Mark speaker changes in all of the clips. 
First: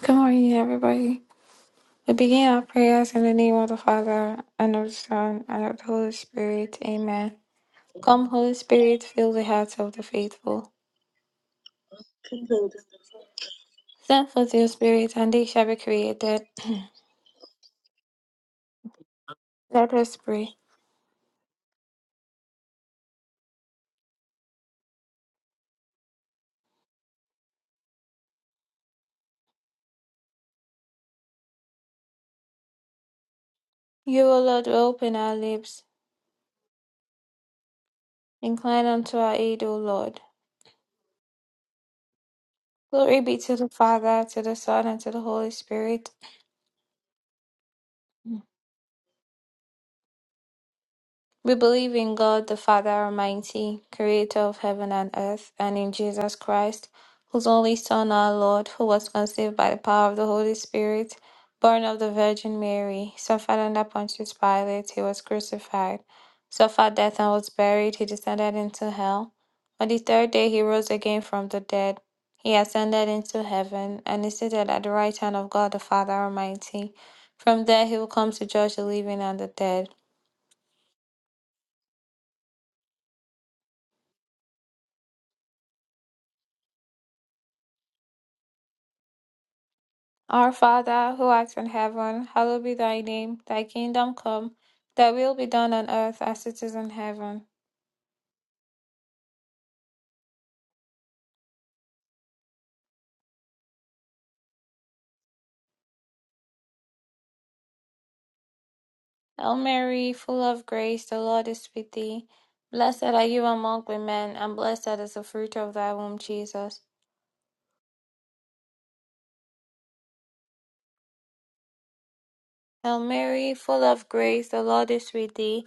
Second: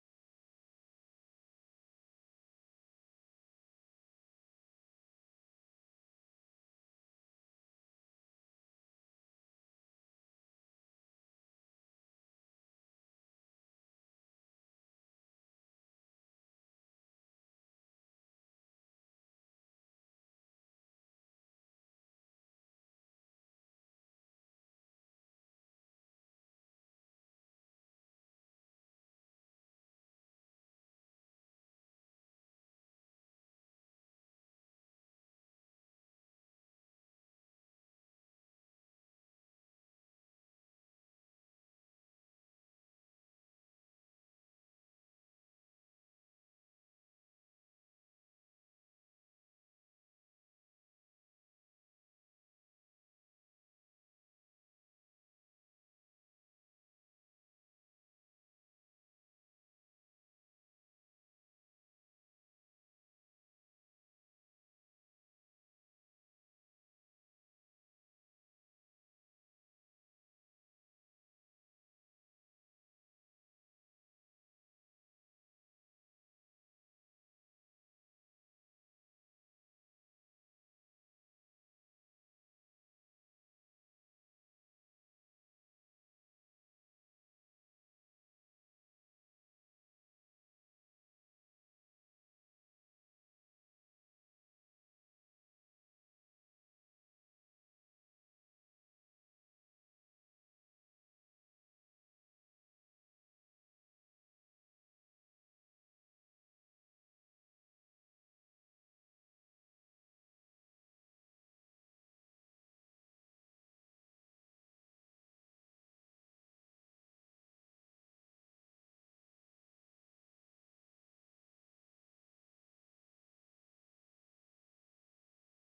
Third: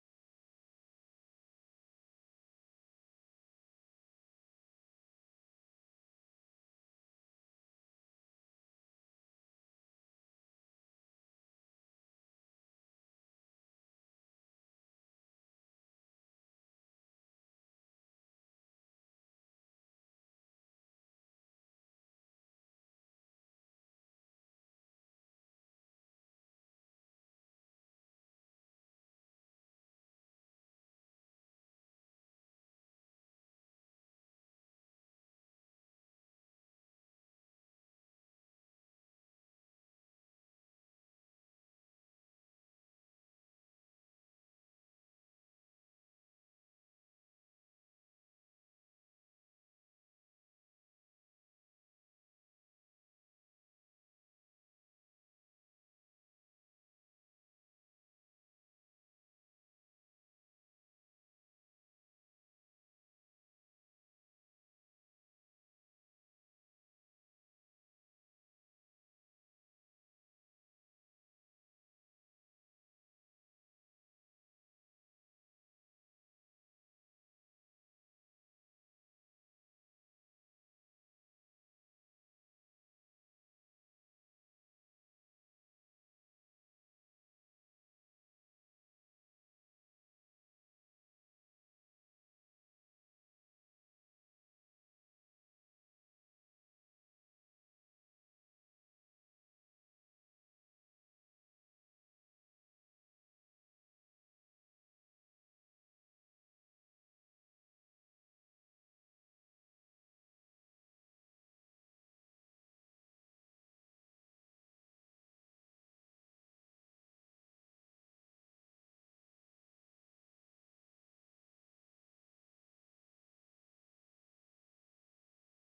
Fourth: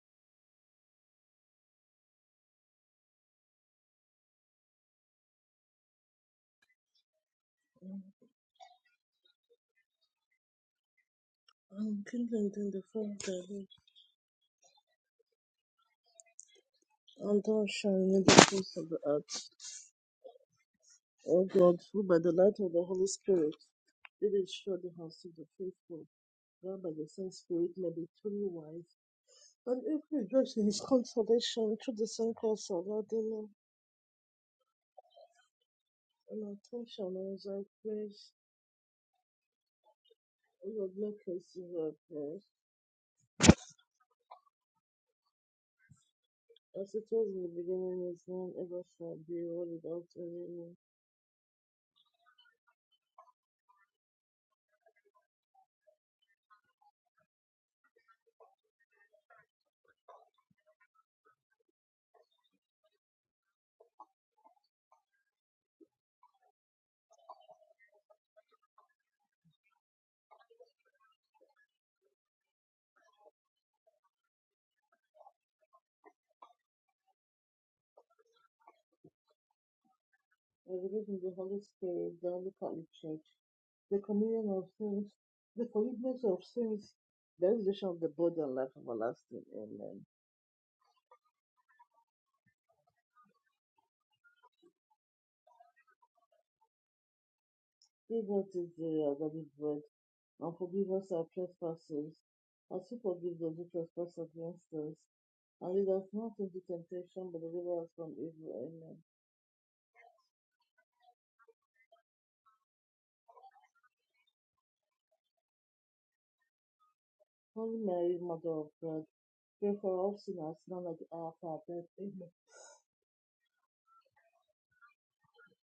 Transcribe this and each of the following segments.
Speaker 1: Good morning, everybody. We begin our prayers in the name of the Father, and of the Son, and of the Holy Spirit. Amen. Come, Holy Spirit, fill the hearts of the faithful.
Speaker 2: I'm kindled in the fire of thy love,
Speaker 1: Send forth your Spirit, and they shall be created.
Speaker 2: and thou in the face of the earth.
Speaker 1: Let us pray.
Speaker 2: O God, who by the light of the Holy Spirit did ensure the house of the faithful, God by the same Spirit may be truly wise, and if we rejoice in his consolation through the same cross of our Redeemer,
Speaker 1: You, O Lord, will open our lips.
Speaker 2: and our tongue shall announce thy praise.
Speaker 1: Incline unto our aid, O Lord.
Speaker 2: O Lord, make us to our prayers,
Speaker 1: Glory be to the Father, to the Son, and to the Holy Spirit.
Speaker 2: as it was in the beginning, is now, and ever shall be, world without any end.
Speaker 1: We believe in God the Father Almighty, creator of heaven and earth, and in Jesus Christ, whose only Son, our Lord, who was conceived by the power of the Holy Spirit, born of the Virgin Mary, suffered under Pontius Pilate, he was crucified, suffered death and was buried, he descended into hell. On the third day he rose again from the dead. He ascended into heaven and is seated at the right hand of God the Father Almighty. From there he will come to judge the living and the dead.
Speaker 2: and believe in the Holy Spirit, the only Catholic Church, the communion of sins, the forgiveness of sins, the resurrection of the body and life everlasting. Amen.
Speaker 1: Our Father, who art in heaven, hallowed be thy name. Thy kingdom come, thy will be done on earth as it is in heaven.
Speaker 2: Give us this day our daily bread, and forgive us our trespasses, as we forgive those who trespass against us. And lead us not into temptation, but deliver us from evil. Amen.
Speaker 1: Hail Mary, full of grace, the Lord is with thee. Blessed are you among women, and blessed is the fruit of thy womb, Jesus.
Speaker 2: Holy Mary, Mother of God, pray for us sinners, now and at the hour of our death. Amen.
Speaker 1: Hail Mary, full of grace, the Lord is with thee.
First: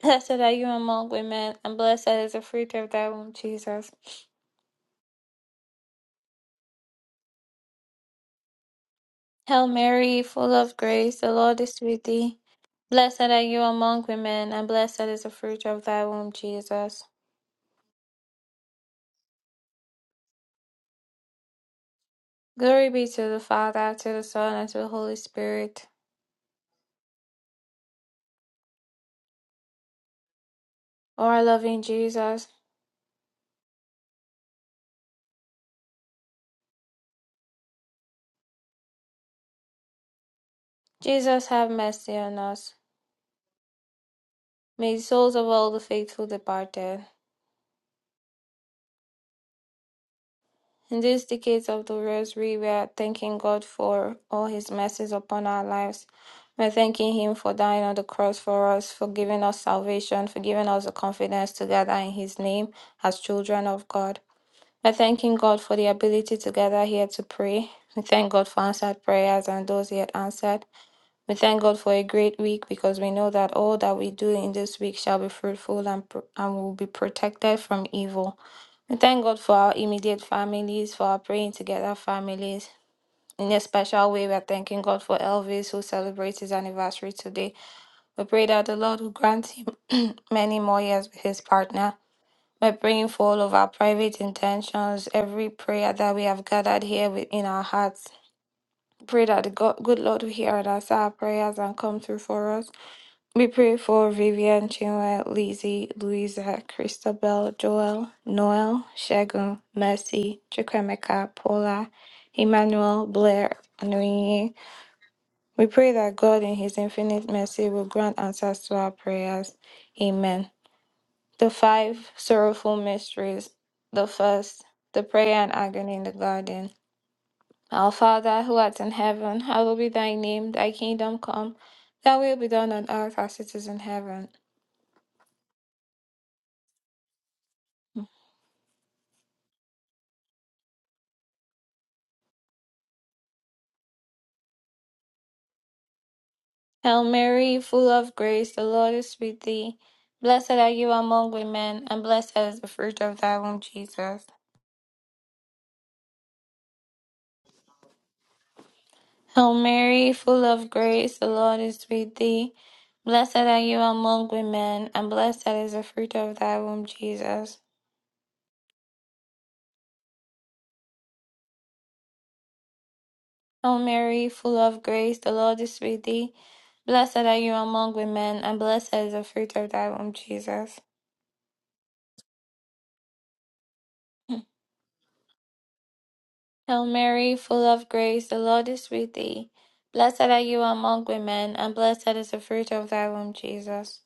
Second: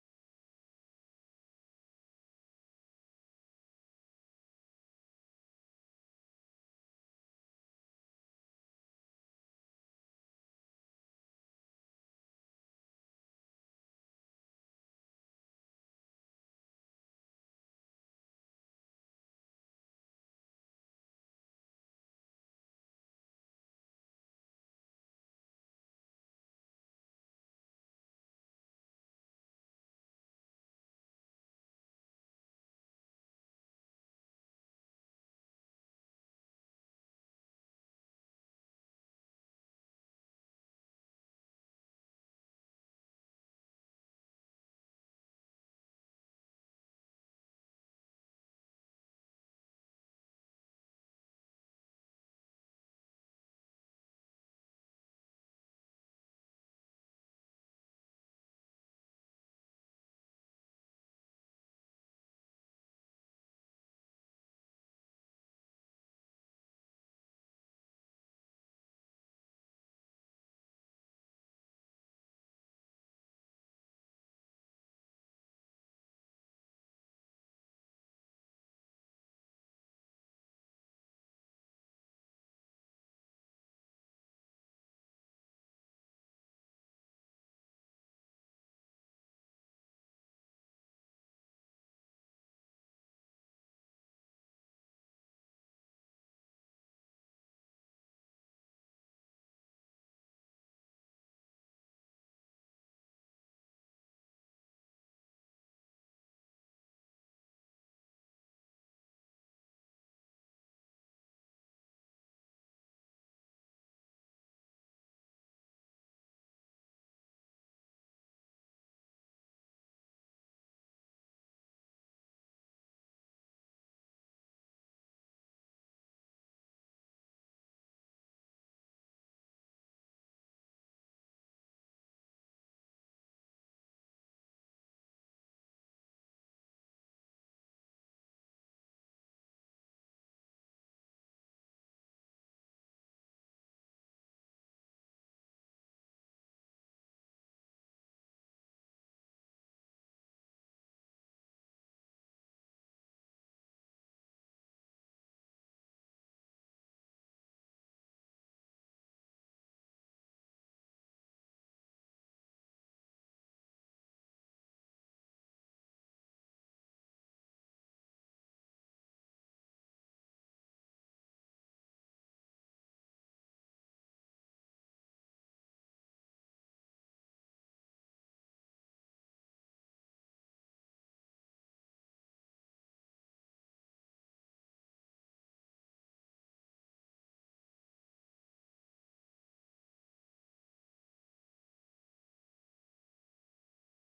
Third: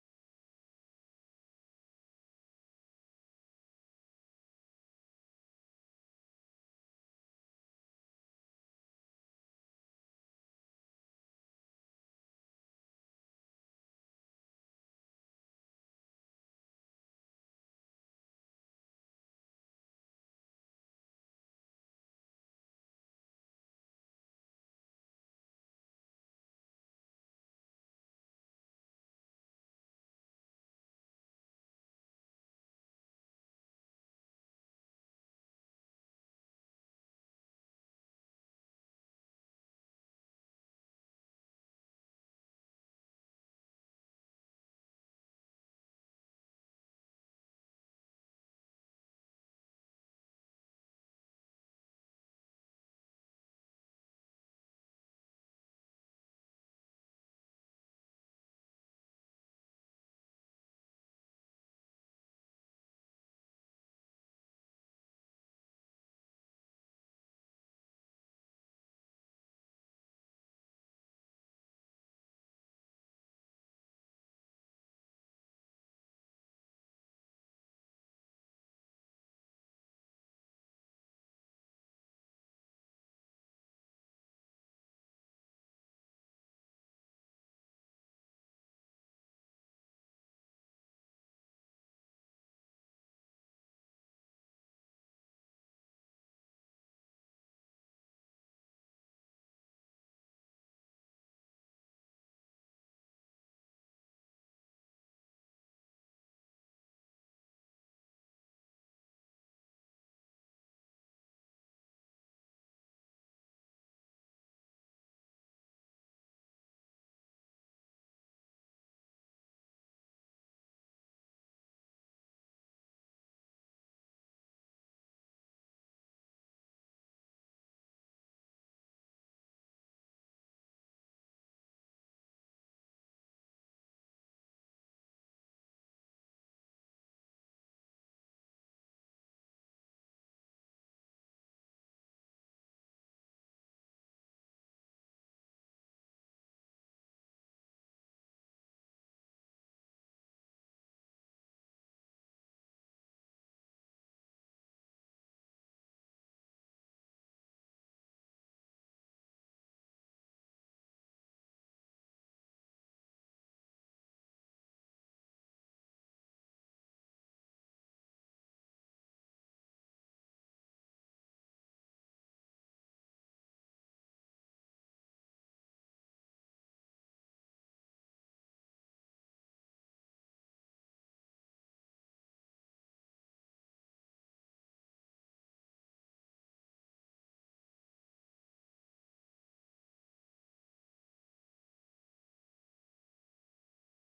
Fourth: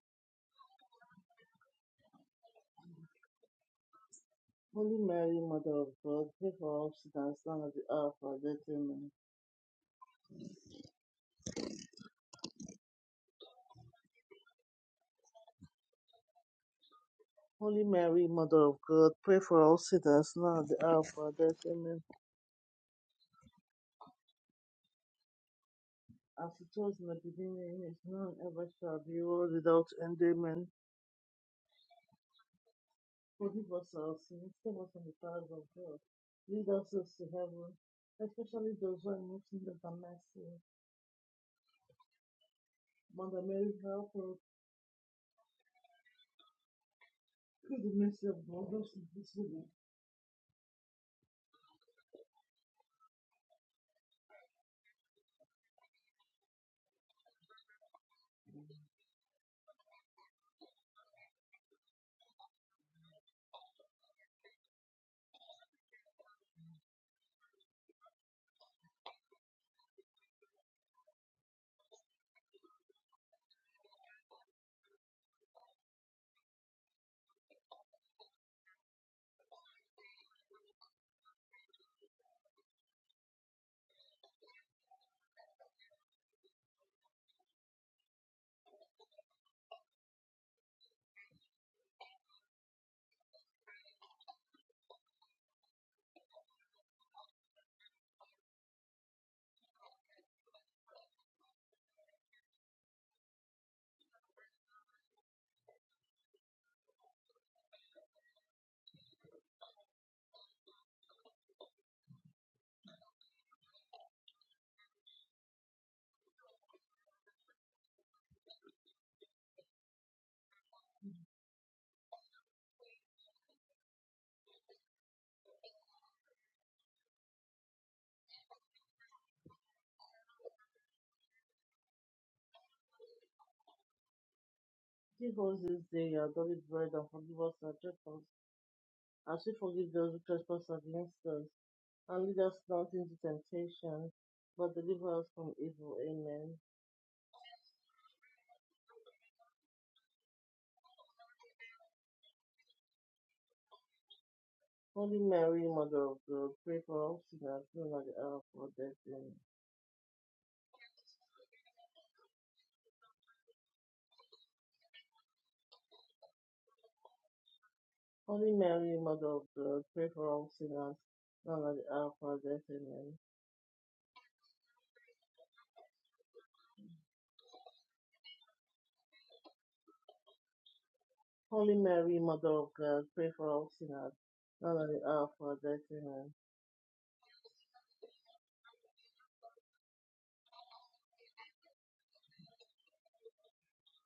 Speaker 1: Blessed are you among women, and blessed is the fruit of thy womb, Jesus.
Speaker 2: Holy Mary, Mother of God, pray for us sinners now at the hour of our death. Amen.
Speaker 1: Hail Mary, full of grace, the Lord is with thee. Blessed are you among women, and blessed is the fruit of thy womb, Jesus.
Speaker 2: Holy Mary, Mother of God, pray for us sinners now at the hour of our death. Amen.
Speaker 1: Glory be to the Father, to the Son, and to the Holy Spirit.
Speaker 2: As it was in the beginning, is now, and ever shall be, world without end. Amen.
Speaker 1: O our loving Jesus,
Speaker 2: Forgive us our sins, save us from the powers of God. Lead us those to heaven, especially those who are in most need of the mercy.
Speaker 1: Jesus, have mercy on us.
Speaker 2: Mother Mary, help us
Speaker 1: May the souls of all the faithful departed.
Speaker 2: through the mercy of God, those in this world.
Speaker 1: In these decades of the Rosary, we are thanking God for all His mercies upon our lives. We're thanking Him for dying on the cross for us, for giving us salvation, for giving us the confidence to gather in His name as children of God. We're thanking God for the ability to gather here to pray. We thank God for answered prayers and those He had answered. We thank God for a great week because we know that all that we do in this week shall be fruitful and, and will be protected from evil. We thank God for our immediate families, for our praying together families. In a special way, we are thanking God for Elvis, who celebrates his anniversary today. We pray that the Lord will grant him many more years with his partner. We're praying for all of our private intentions, every prayer that we have gathered here within our hearts. Pray that the God, good Lord will hear and answer our prayers and come through for us. We pray for Vivian Chinwe, Lizzie, Louisa, Christabel, Joel, Noel, Shagun, Mercy, Chukwemeka, Paula, Emmanuel, Blair, and Onye. We pray that God in His infinite mercy will grant answers to our prayers. Amen. The five sorrowful mysteries. The first, the prayer and agony in the garden. Our Father who art in heaven, hallowed be thy name, thy kingdom come, thy will be done on earth as it is in heaven.
Speaker 2: Give us this day our daily bread and forgive us our trespasses as we forgive those who trespass against us, and lead us not into temptation, but deliver us from evil. Amen.
Speaker 1: Hail Mary, full of grace, the Lord is with thee. Blessed are you among women, and blessed is the fruit of thy womb, Jesus.
Speaker 2: Holy Mary, Mother of God, pray for all sinners, now and at the hour of our death. Amen.
Speaker 1: Hail Mary, full of grace, the Lord is with thee. Blessed are you among women, and blessed is the fruit of thy womb, Jesus.
Speaker 2: Holy Mary, Mother of God, pray for all sinners, now and at the hour of our death. Amen.
Speaker 1: Hail Mary, full of grace, the Lord is with thee. Blessed are you among women, and blessed is the fruit of thy womb, Jesus.
Speaker 2: Holy Mary, Mother of God, pray for all sinners, now and at the hour of our death. Amen.
Speaker 1: Hail Mary, full of grace, the Lord is with thee. Blessed are you among women, and blessed is the fruit of thy womb, Jesus.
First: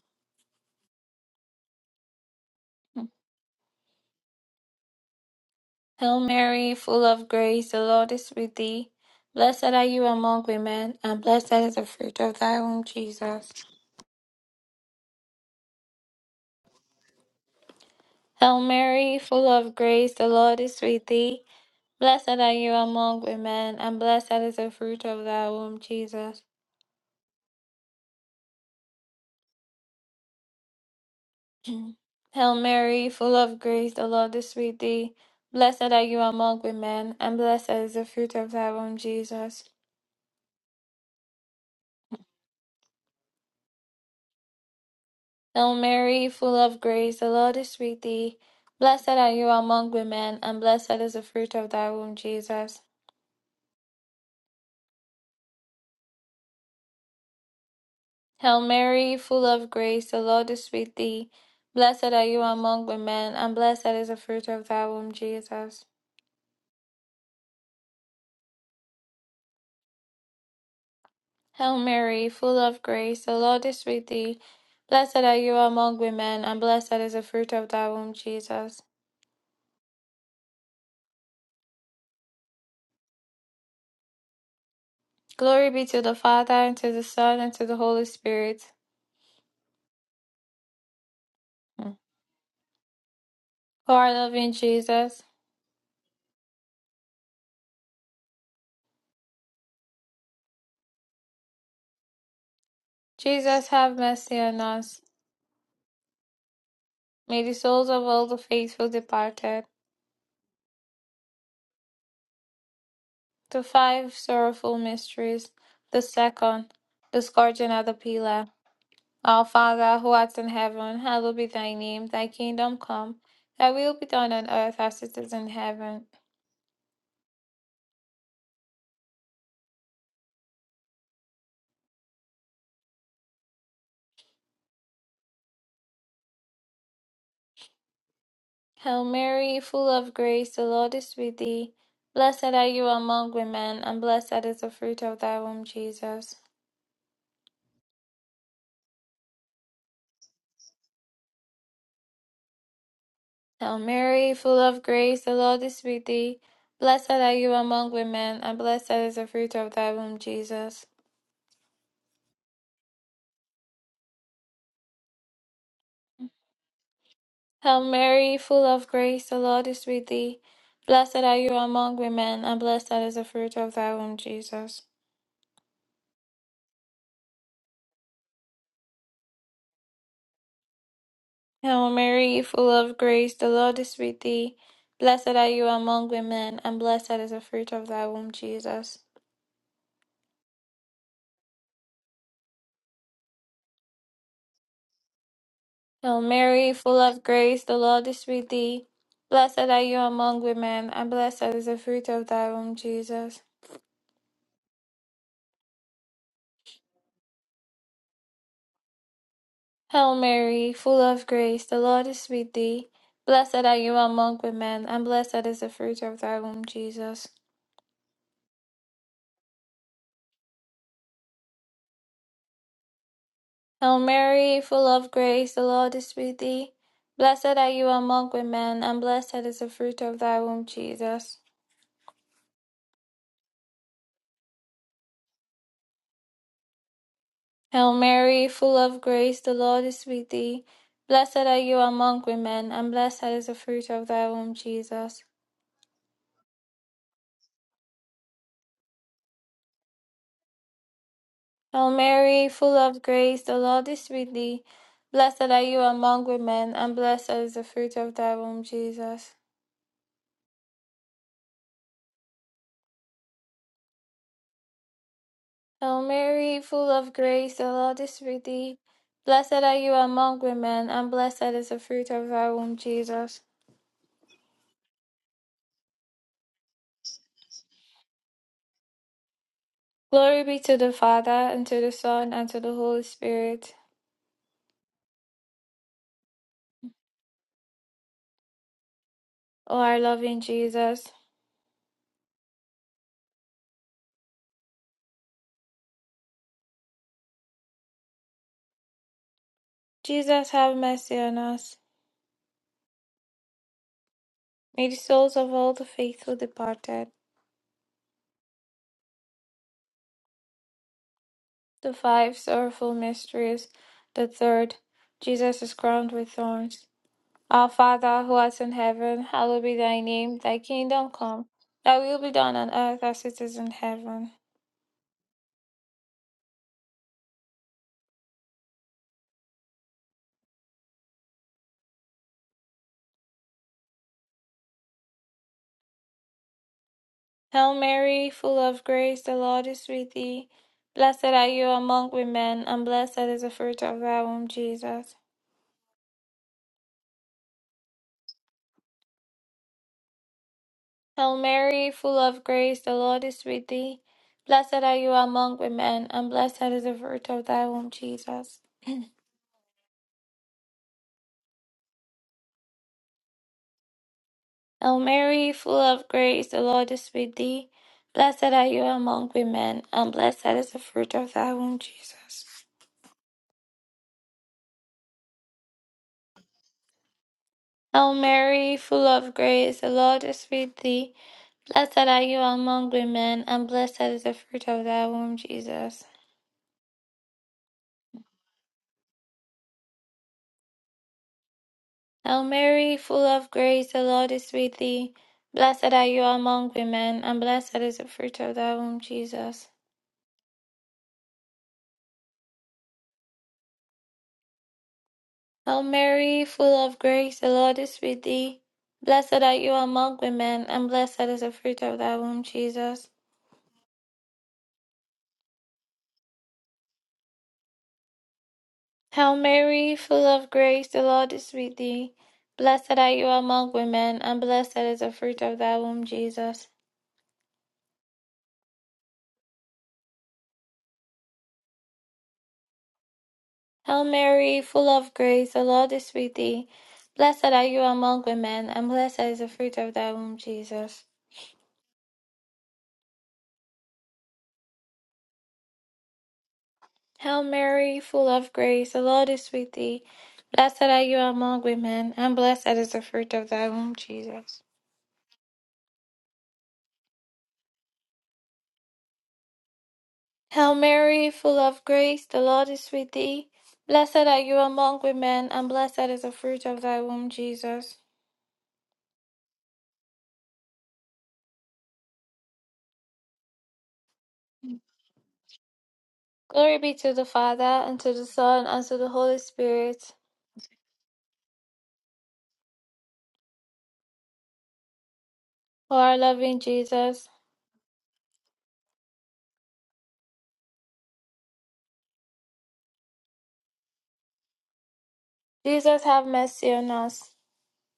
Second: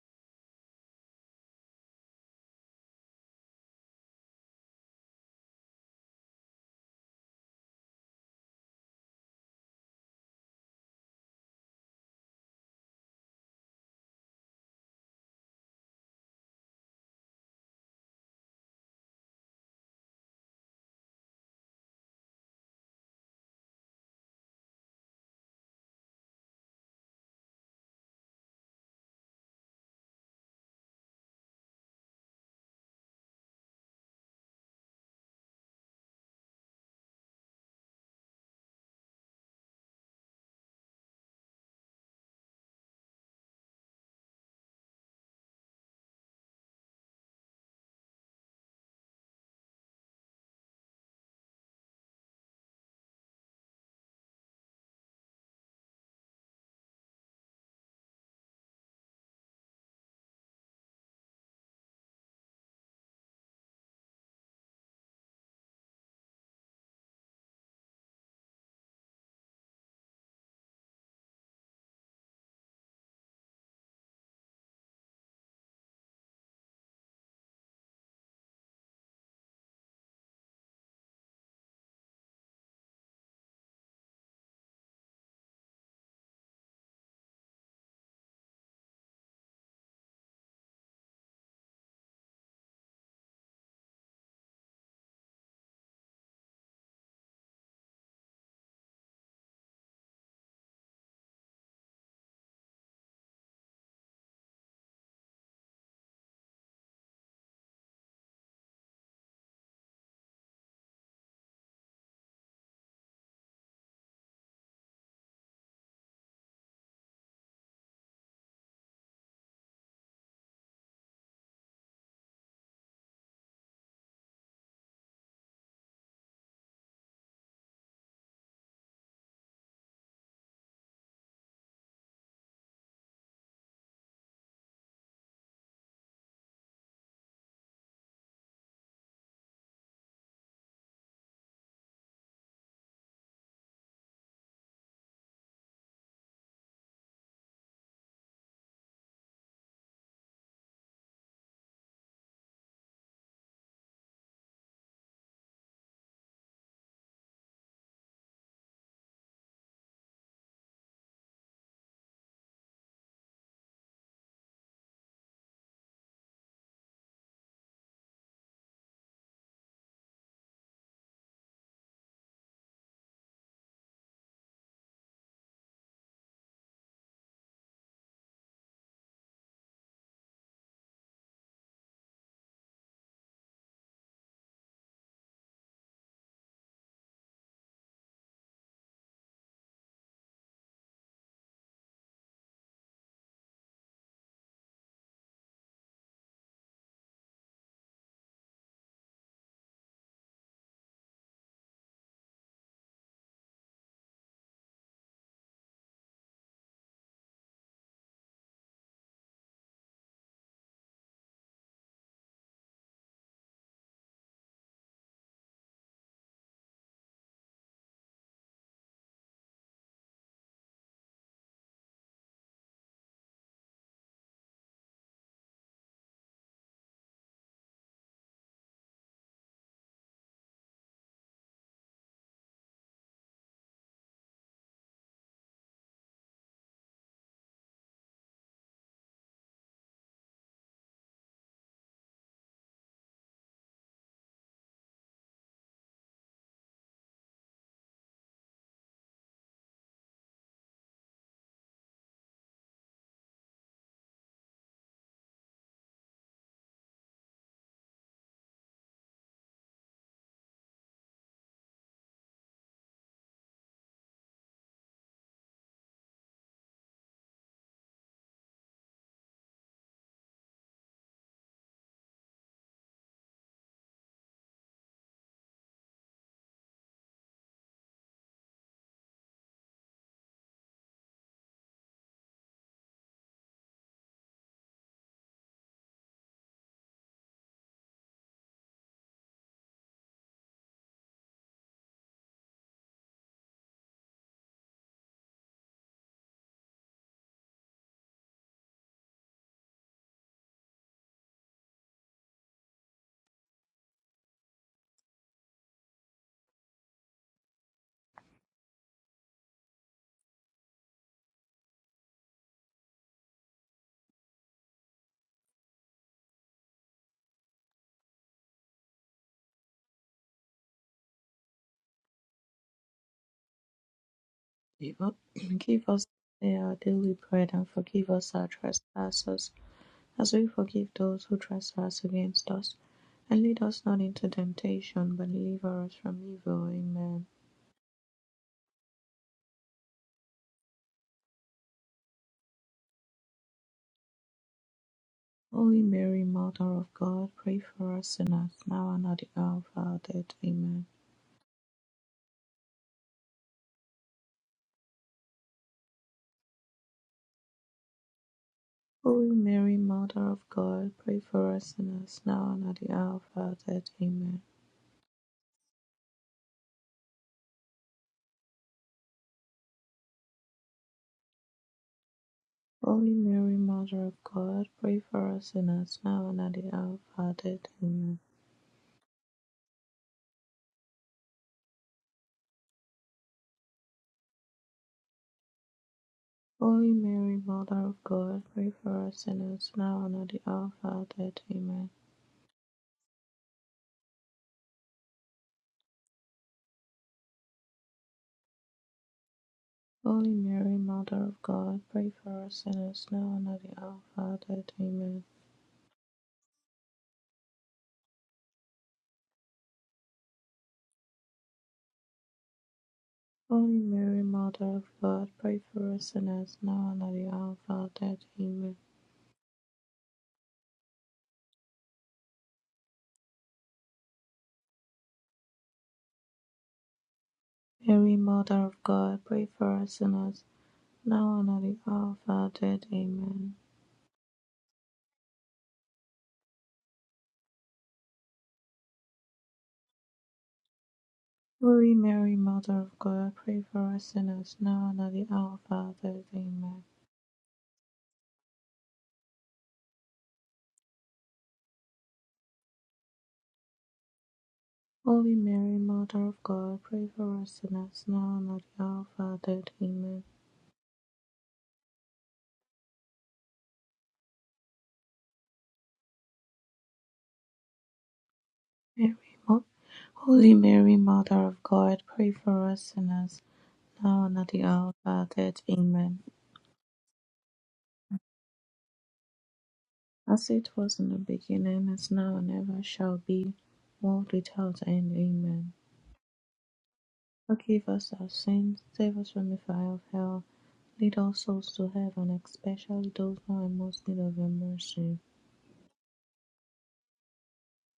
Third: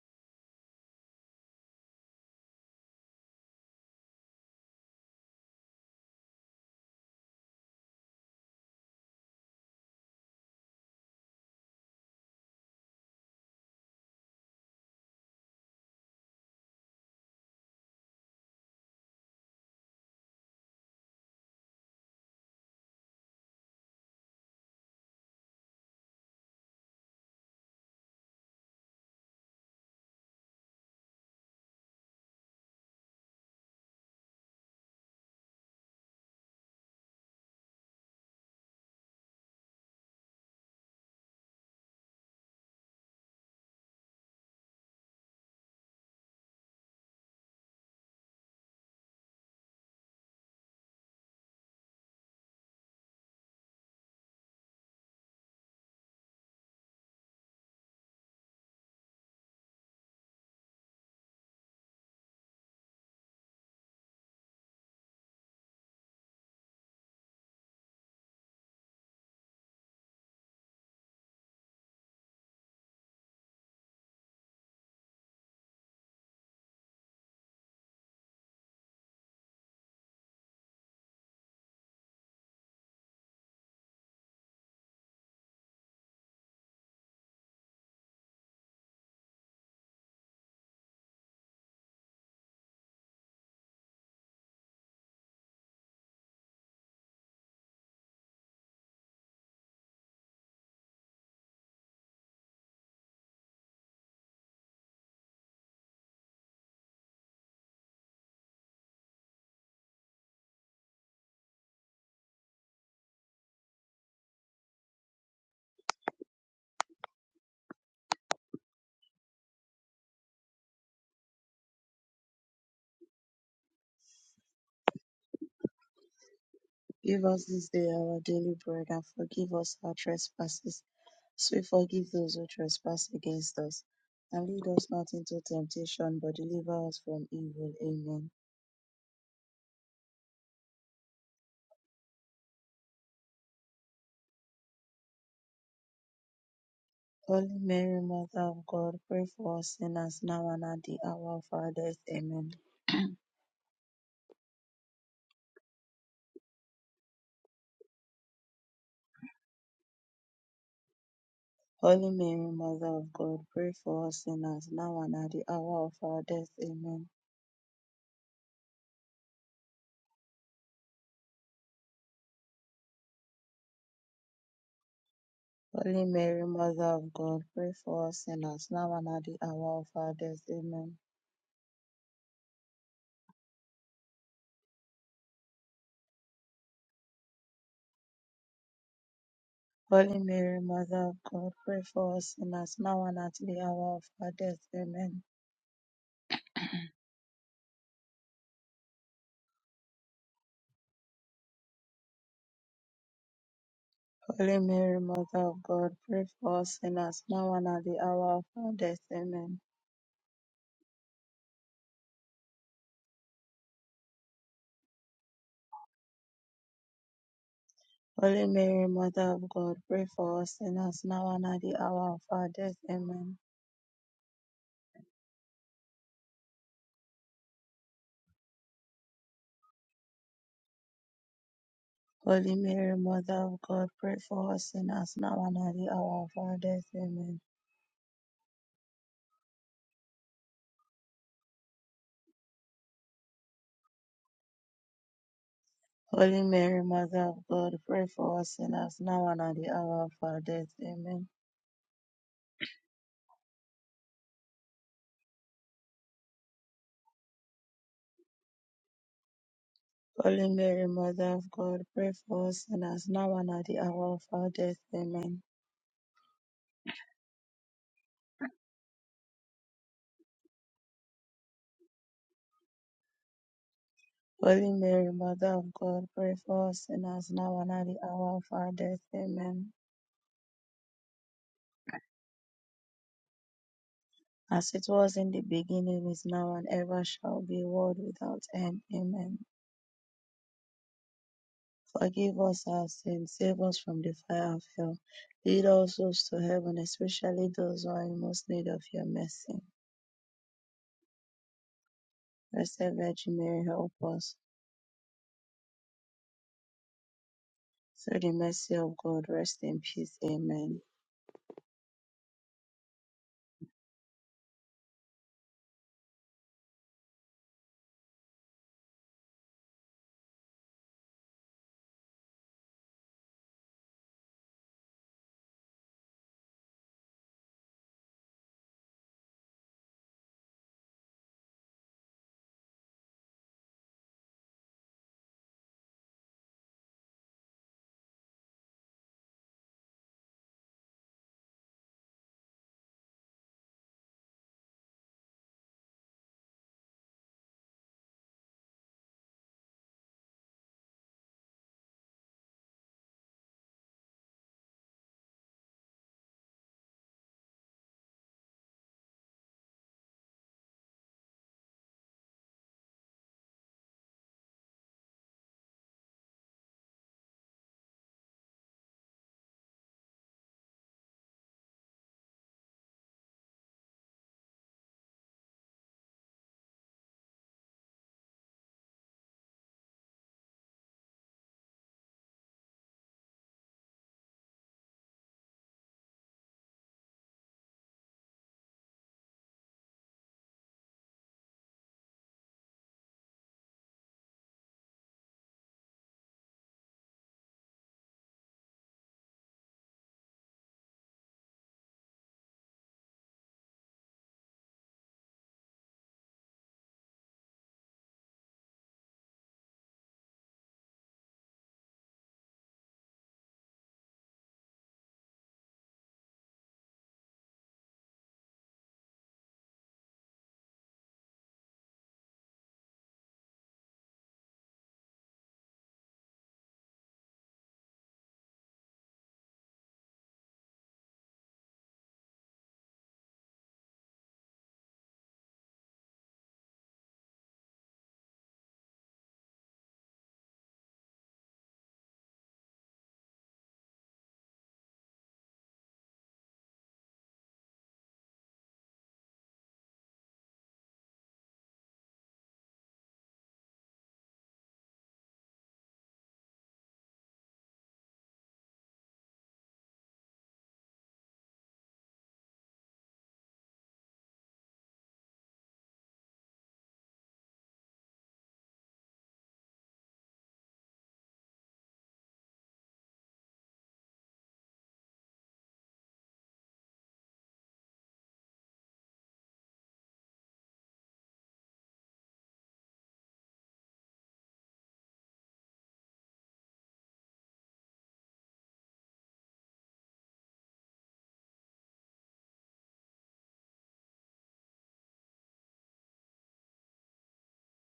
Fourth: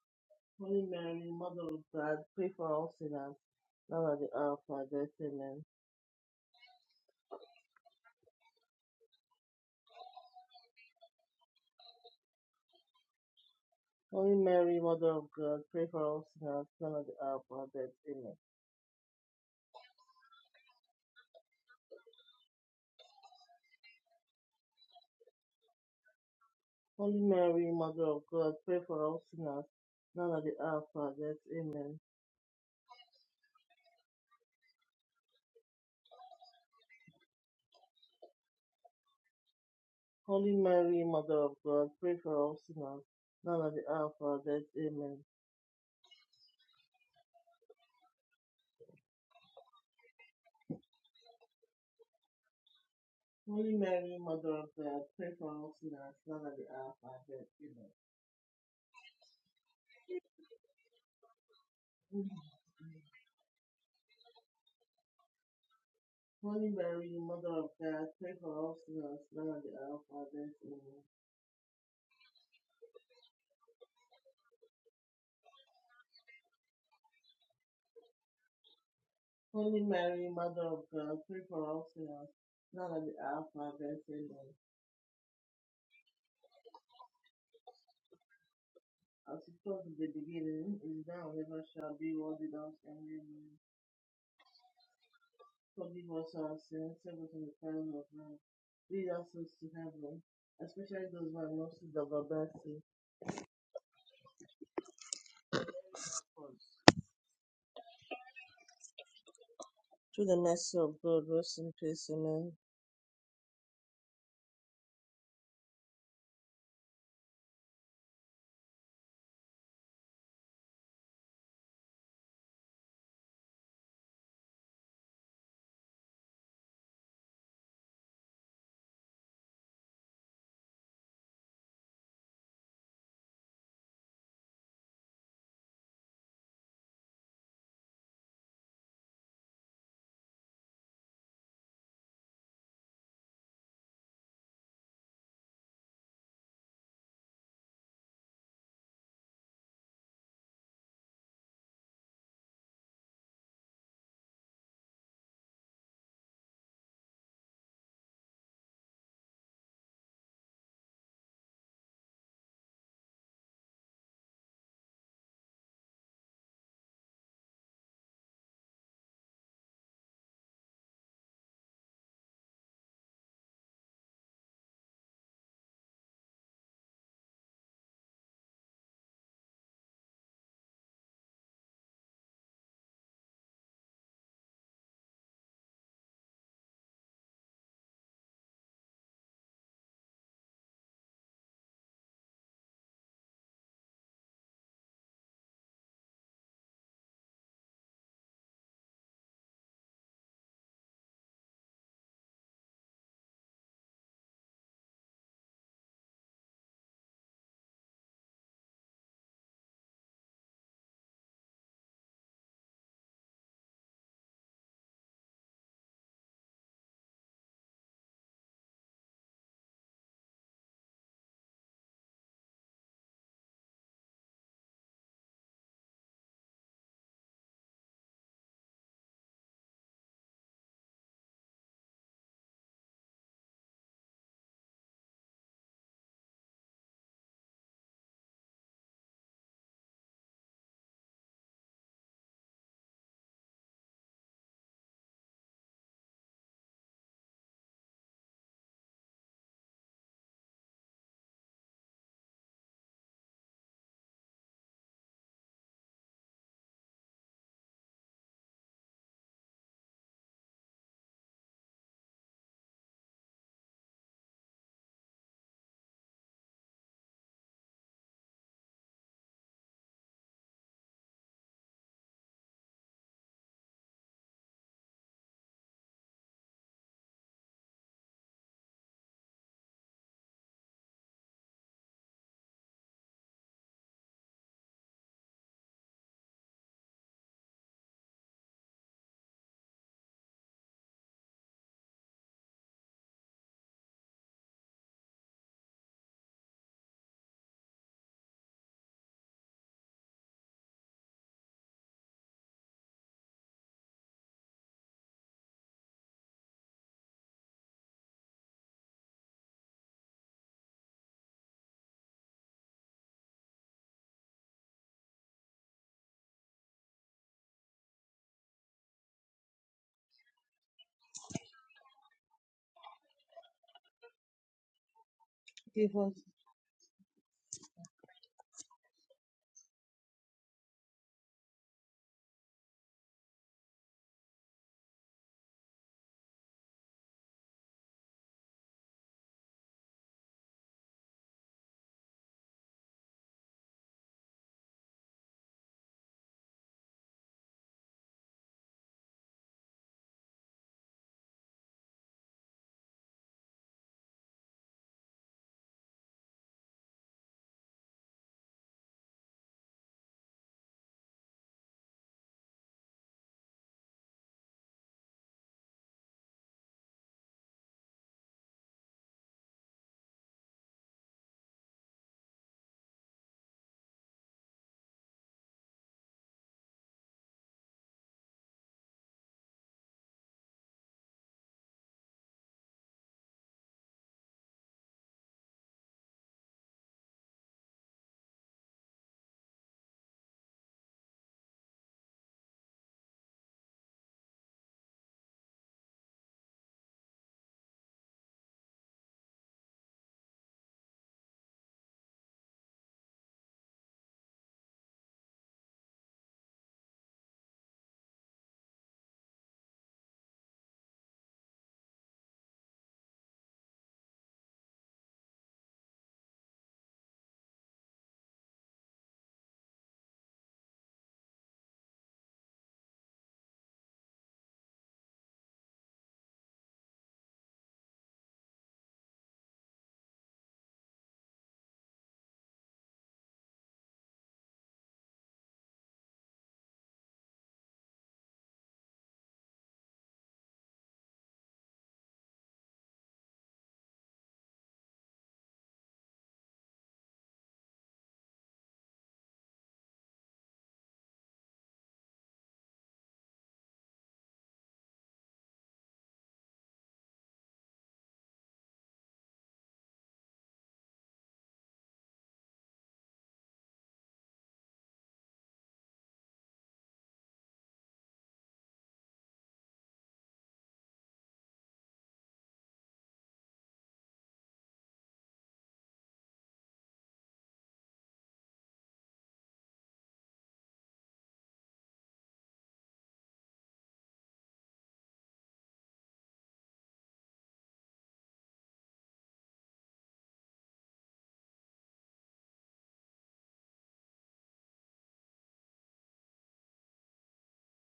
Speaker 2: Holy Mary, Mother of God, pray for all sinners, now and at the hour of our death. Amen.
Speaker 1: Hail Mary, full of grace, the Lord is with thee. Blessed are you among women, and blessed is the fruit of thy womb, Jesus.
Speaker 2: Holy Mary, Mother of God, pray for us sinners, now and at the hour of our death. Amen.
Speaker 1: Hail Mary, full of grace, the Lord is with thee. Blessed are you among women, and blessed is the fruit of thy womb, Jesus.
Speaker 2: Holy Mary, Mother of God, pray for us sinners, now and at the hour of our death. Amen.
Speaker 1: Hail Mary, full of grace, the Lord is with thee. Blessed are you among women, and blessed is the fruit of thy womb, Jesus.
Speaker 2: Holy Mary, Mother of God, pray for us sinners, now and at the hour of our death. Amen.
Speaker 1: Hail Mary, full of grace, the Lord is with thee. Blessed are you among women, and blessed is the fruit of thy womb, Jesus.
Speaker 2: Holy Mary, Mother of God, pray for us sinners, now and at the hour of our death. Amen.
Speaker 1: Hail Mary, full of grace, the Lord is with thee. Blessed are you among women, and blessed is the fruit of thy womb, Jesus.
Speaker 2: Holy Mary, Mother of God, pray for us sinners, now and at the hour of our death. Amen.
Speaker 1: Hail Mary, full of grace, the Lord is with thee. Blessed are you among women, and blessed is the fruit of thy womb, Jesus.
Speaker 2: Holy Mary, Mother of God, pray for us sinners, now and at the hour of our death. Amen.
Speaker 1: Glory be to the Father, and to the Son, and to the Holy Spirit.
Speaker 2: As it was in the beginning, is now, and ever shall
Speaker 1: Mm.
Speaker 2: be, world without end. Amen.
Speaker 1: O our loving Jesus,
Speaker 2: Forgive us our sins, save us from the time of man. Lead us to heaven, especially those who are not in the mercy.
Speaker 1: Jesus, have mercy on us. May the souls of all the faithful departed,
Speaker 2: Through the mercy of God, rest in peace. Amen.
Speaker 1: the five sorrowful mysteries, the second, the scourging at the pillar. Our Father, who art in heaven, hallowed be thy name. Thy kingdom come, thy will be done on earth as it is in heaven.
Speaker 3: Give us this day our daily bread and forgive us our trespasses, as we forgive those who trespass against us. And lead us not into temptation, but deliver us from evil. Amen.
Speaker 1: Hail Mary, full of grace, the Lord is with thee. Blessed are you among women, and blessed is the fruit of thy womb, Jesus.
Speaker 3: Holy Mary, Mother of God, pray for us sinners now and at the hour of our death. Amen.
Speaker 1: Hail Mary, full of grace, the Lord is with thee. Blessed are you among women, and blessed is the fruit of thy womb, Jesus.
Speaker 3: Holy Mary, Mother of God, pray for us sinners now and at the hour of our death. Amen.
Speaker 1: Hail Mary, full of grace, the Lord is with thee. Blessed are you among women, and blessed is the fruit of thy womb, Jesus.
Speaker 3: Holy Mary, Mother of God, pray for us sinners now and at the hour of our death. Amen.
Speaker 1: Hail Mary, full of grace, the Lord is with thee. Blessed are you among women, and blessed is the fruit of thy womb, Jesus.
Speaker 3: Holy Mary, Mother of God, pray for us sinners, now and at the hour of our death. Amen.
Speaker 1: Hail Mary, full of grace, the Lord is with thee. Blessed are you among women, and blessed is the fruit of thy womb, Jesus.
Speaker 3: Holy Mary, Mother of God, pray for us sinners, now and at the hour of our death. Amen.
Speaker 1: Hail Mary, full of grace, the Lord is with thee. Blessed are you among women, and blessed is the fruit of thy womb, Jesus.
Speaker 3: Holy Mary, Mother of God, pray for us sinners, now and at the hour of our death. Amen.
Speaker 1: Hail Mary, full of grace, the Lord is with thee. Blessed are you among women, and blessed is the fruit of thy womb, Jesus.
Speaker 3: Holy Mary, Mother of God, pray for us sinners, now and at the hour of our death. Amen.
Speaker 1: Hail Mary, full of grace, the Lord is with thee. Blessed are you among women, and blessed is the fruit of thy womb, Jesus.
Speaker 3: Holy Mary, Mother of God, pray for us sinners, now and at the hour of our death. Amen.
Speaker 1: Hail Mary, full of grace, the Lord is with thee. Blessed are you among women, and blessed is the fruit of thy womb, Jesus.
Speaker 3: Holy Mary, Mother of God, pray for us sinners now and at the hour of our death. Amen.
Speaker 1: Hail Mary, full of grace, the Lord is with thee. Blessed are you among women, and blessed is the fruit of thy womb, Jesus.
Speaker 3: Holy Mary, Mother of God, pray for us sinners now and at the hour of our death. Amen.
Speaker 1: Glory be to the Father, and to the Son, and to the Holy Spirit.
Speaker 3: As it was in the beginning, is now, and ever shall be, world without end. Amen.
Speaker 1: O our loving Jesus.
Speaker 3: Forgive us our sins, save us from the fire of hell. Lead all souls to heaven, especially those who are in most need of your mercy.
Speaker 1: Jesus, have mercy on us.
Speaker 3: Blessed Virgin Mary, help us.
Speaker 1: May the souls of all the faithful departed,
Speaker 3: Through the mercy of God, rest in peace. Amen.
Speaker 1: the five sorrowful mysteries, the third, Jesus is crowned with thorns. Our Father who art in heaven, hallowed be thy name. Thy kingdom come. Thy will be done on earth as it is in heaven.
Speaker 4: Give up- Give
Speaker 2: Give
Speaker 4: us
Speaker 2: us
Speaker 4: today our daily bread, and forgive us our trespasses, as we forgive those who trespass against us. And lead us not into temptation, but deliver us from evil. Amen.
Speaker 1: Hail Mary, full of grace, the Lord is with thee. Blessed are you among women, and blessed is the fruit of thy womb, Jesus.
Speaker 4: Holy Mary, Mother of God, pray for us sinners, now and at the hour of our death. Amen.
Speaker 1: Hail Mary, full of grace, the Lord is with thee. Blessed are you among women, and blessed is the fruit of thy womb, Jesus.
Speaker 4: Holy Mary, Mother of God, pray for us sinners, now and at the hour of our death. Amen.
Speaker 1: Hail Mary, full of grace, the Lord is with thee. Blessed are you among women, and blessed is the fruit of thy womb, Jesus.
Speaker 4: Holy Mary, Mother of God, pray for us sinners, now and at the hour of our death. Amen.
Speaker 1: Hail Mary, full of grace, the Lord is with thee. Blessed are you among women, and blessed is the fruit of thy womb, Jesus.
Speaker 4: Holy Mary, Mother of God, pray for us sinners now and at the hour of our death. Amen.
Speaker 1: Hail Mary, full of grace, the Lord is with thee. Blessed are you among women, and blessed is the fruit of thy womb, Jesus.
Speaker 4: Holy Mary, Mother of God, pray for us sinners now and at the hour of our death. Amen.
Speaker 1: Hail Mary, full of grace, the Lord is with thee. Blessed art you among women, and blessed is the fruit of thy womb, Jesus.
Speaker 4: Holy Mary, Mother of God, pray for us sinners now and at the hour of our death. Amen.
Speaker 1: Hail Mary, full of grace, the Lord is with thee. Blessed art you among women, and blessed is the fruit of thy womb, Jesus.
Speaker 4: Mary, Mother of God, pray for us sinners now and at the hour of our death. Amen.
Speaker 1: Hail Mary, full of grace, the Lord is with thee. Blessed are you among women, and blessed is the fruit of thy womb, Jesus.
Speaker 4: Holy Mary, Mother of God, pray for us sinners now and at the hour of our death. Amen.
Speaker 1: Hail Mary, full of grace, the Lord is with thee. Blessed are you among women, and blessed is the fruit of thy womb, Jesus.
Speaker 4: Holy Mary, Mother of God, pray for us sinners now and at the hour of our death. Amen.
Speaker 1: Hail Mary, full of grace, the Lord is with thee. Blessed are you among women, and blessed is the fruit of thy womb, Jesus.
Speaker 4: Mary, Mo- Holy Mary, Mother of God, pray for us sinners now and at the hour of our death. Amen.
Speaker 1: Glory be to the Father, and to the Son, and to the Holy Spirit,
Speaker 4: As it was in the beginning, is now and ever shall be, world without end. Amen.
Speaker 1: who are loving Jesus.
Speaker 4: Forgive us our sins, save us from the fire of hell, lead all souls to heaven, especially those who are most in need of your mercy.
Speaker 1: Jesus, have mercy on us.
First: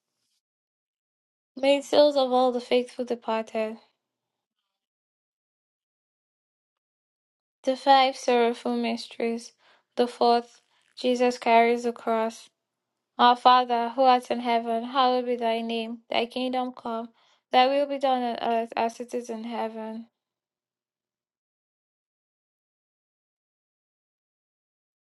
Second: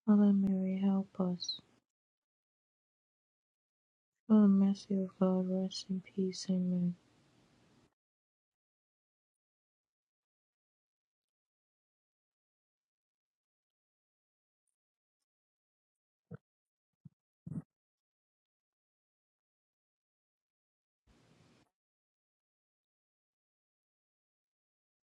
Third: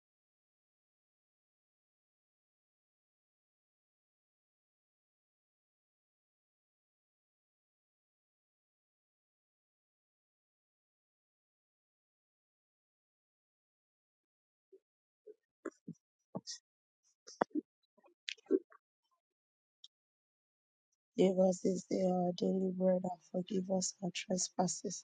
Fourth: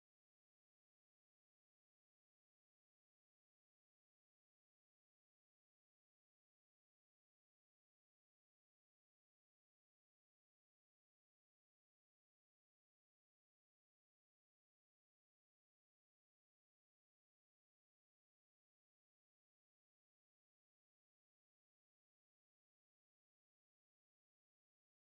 Speaker 4: Mother Mary, help us.
Speaker 1: May the souls of all the faithful departed.
Speaker 4: O mercy of God, rest in peace. Amen.
Speaker 1: The five sorrowful mysteries. The fourth, Jesus carries the cross. Our Father, who art in heaven, hallowed be thy name. Thy kingdom come, thy will be done on earth as it is in heaven.
Speaker 3: Give us this day our daily bread and forgive us our trespasses,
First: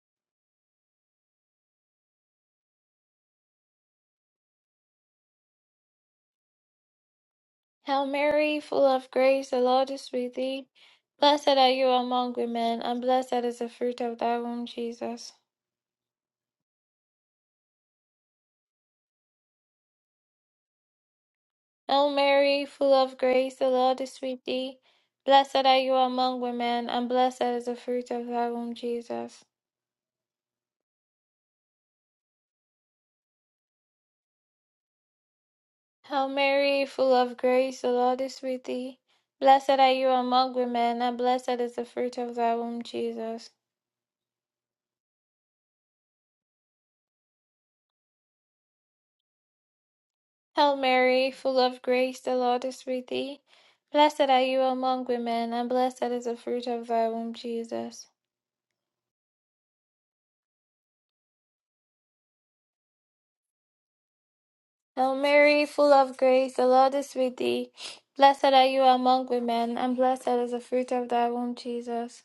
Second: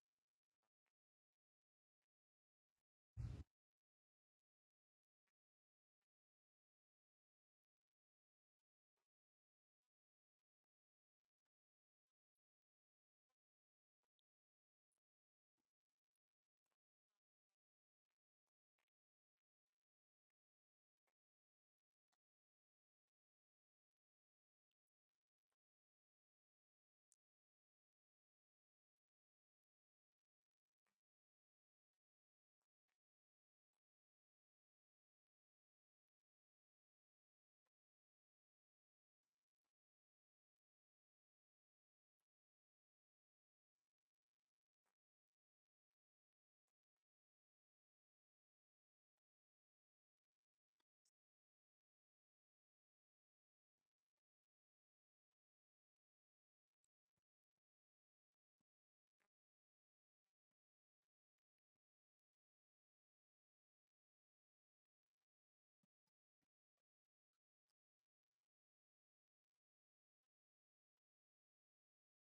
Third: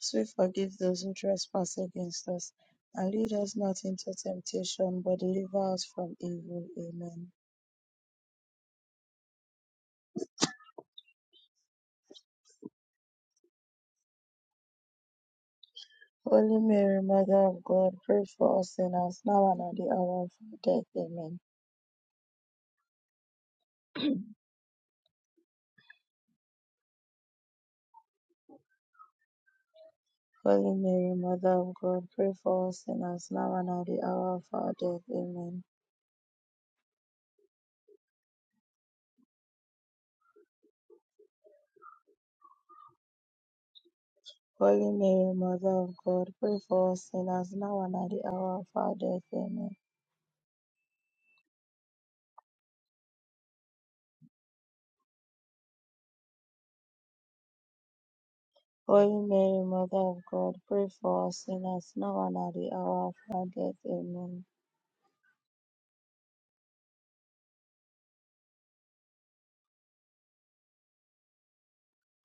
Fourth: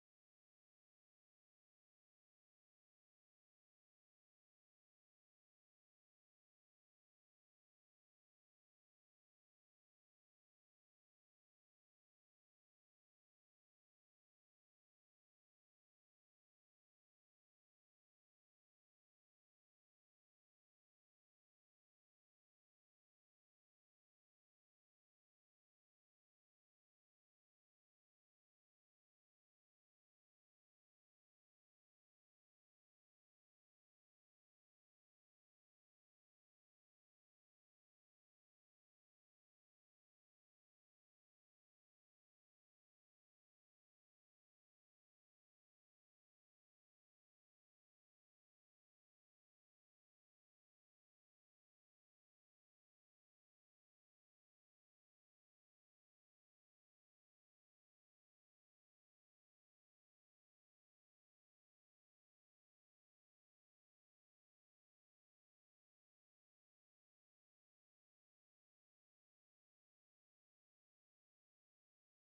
Speaker 3: as we forgive those who trespass against us. And lead us not into temptation, but deliver us from evil. Amen.
Speaker 1: Hail Mary, full of grace, the Lord is with thee. Blessed are you among women, and blessed is the fruit of thy womb, Jesus.
Speaker 3: Holy Mary, Mother of God, pray for us sinners, now and at the hour of our death. Amen.
Speaker 1: Hail Mary, full of grace, the Lord is with thee. Blessed are you among women, and blessed is the fruit of thy womb, Jesus.
Speaker 3: Holy Mary, Mother of God, pray for us sinners now and at the hour of our death. Amen.
Speaker 1: Hail Mary, full of grace, the Lord is with thee. Blessed are you among women, and blessed is the fruit of thy womb, Jesus.
Speaker 3: Holy Mary, Mother of God, pray for us sinners now and at the hour of our death. Amen.
Speaker 1: Hail Mary, full of grace, the Lord is with thee. Blessed are you among women, and blessed is the fruit of thy womb, Jesus.
Speaker 3: Holy Mary, Mother of God, pray for us sinners now and at the hour of our death. Amen.
Speaker 1: Hail Mary, full of grace, the Lord is with thee. Blessed are you among women, and blessed is the fruit of thy womb, Jesus.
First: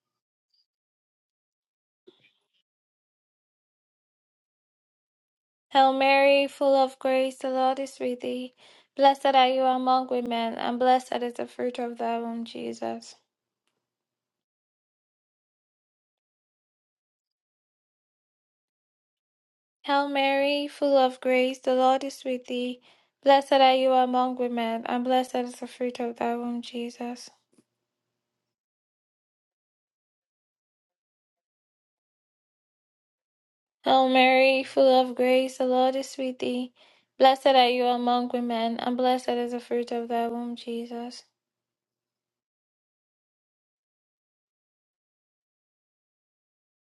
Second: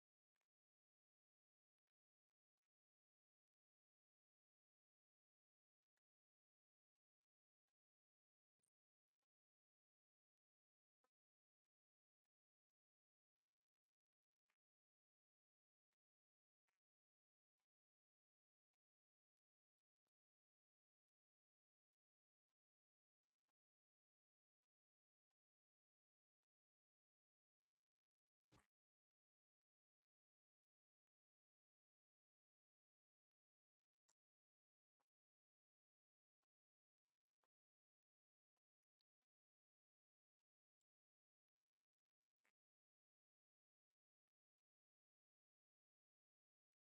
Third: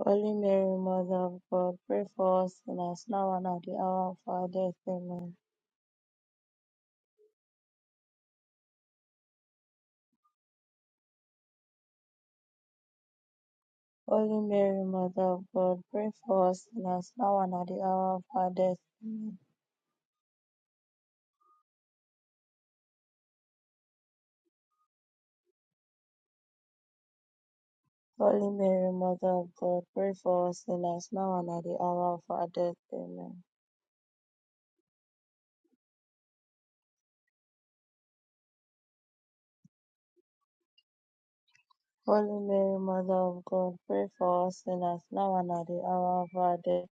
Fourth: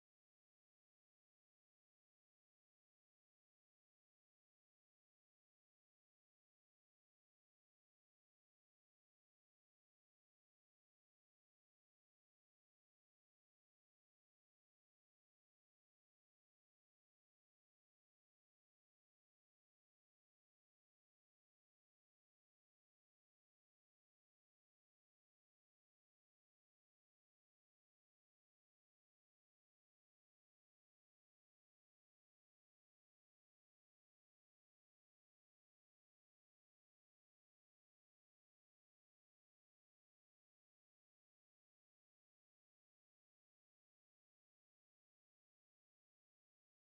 Speaker 3: Holy Mary, Mother of God, pray for us sinners now and at the hour of our death. Amen.
Speaker 1: Hail Mary, full of grace, the Lord is with thee. Blessed are you among women, and blessed is the fruit of thy womb, Jesus.
Speaker 3: Holy Mary, Mother of God, pray for us sinners now and at the hour of our death. Amen.
Speaker 1: Hail Mary, full of grace, the Lord is with thee. Blessed are you among women, and blessed is the fruit of thy womb, Jesus.
Speaker 3: Holy Mary, Mother of God, pray for us sinners now and at the hour of our death. Amen.
Speaker 1: Hail Mary, full of grace, the Lord is with thee. Blessed are you among women, and blessed is the fruit of thy womb, Jesus.
Speaker 3: Holy Mary, Mother of God, pray for us sinners now and at the hour of our death.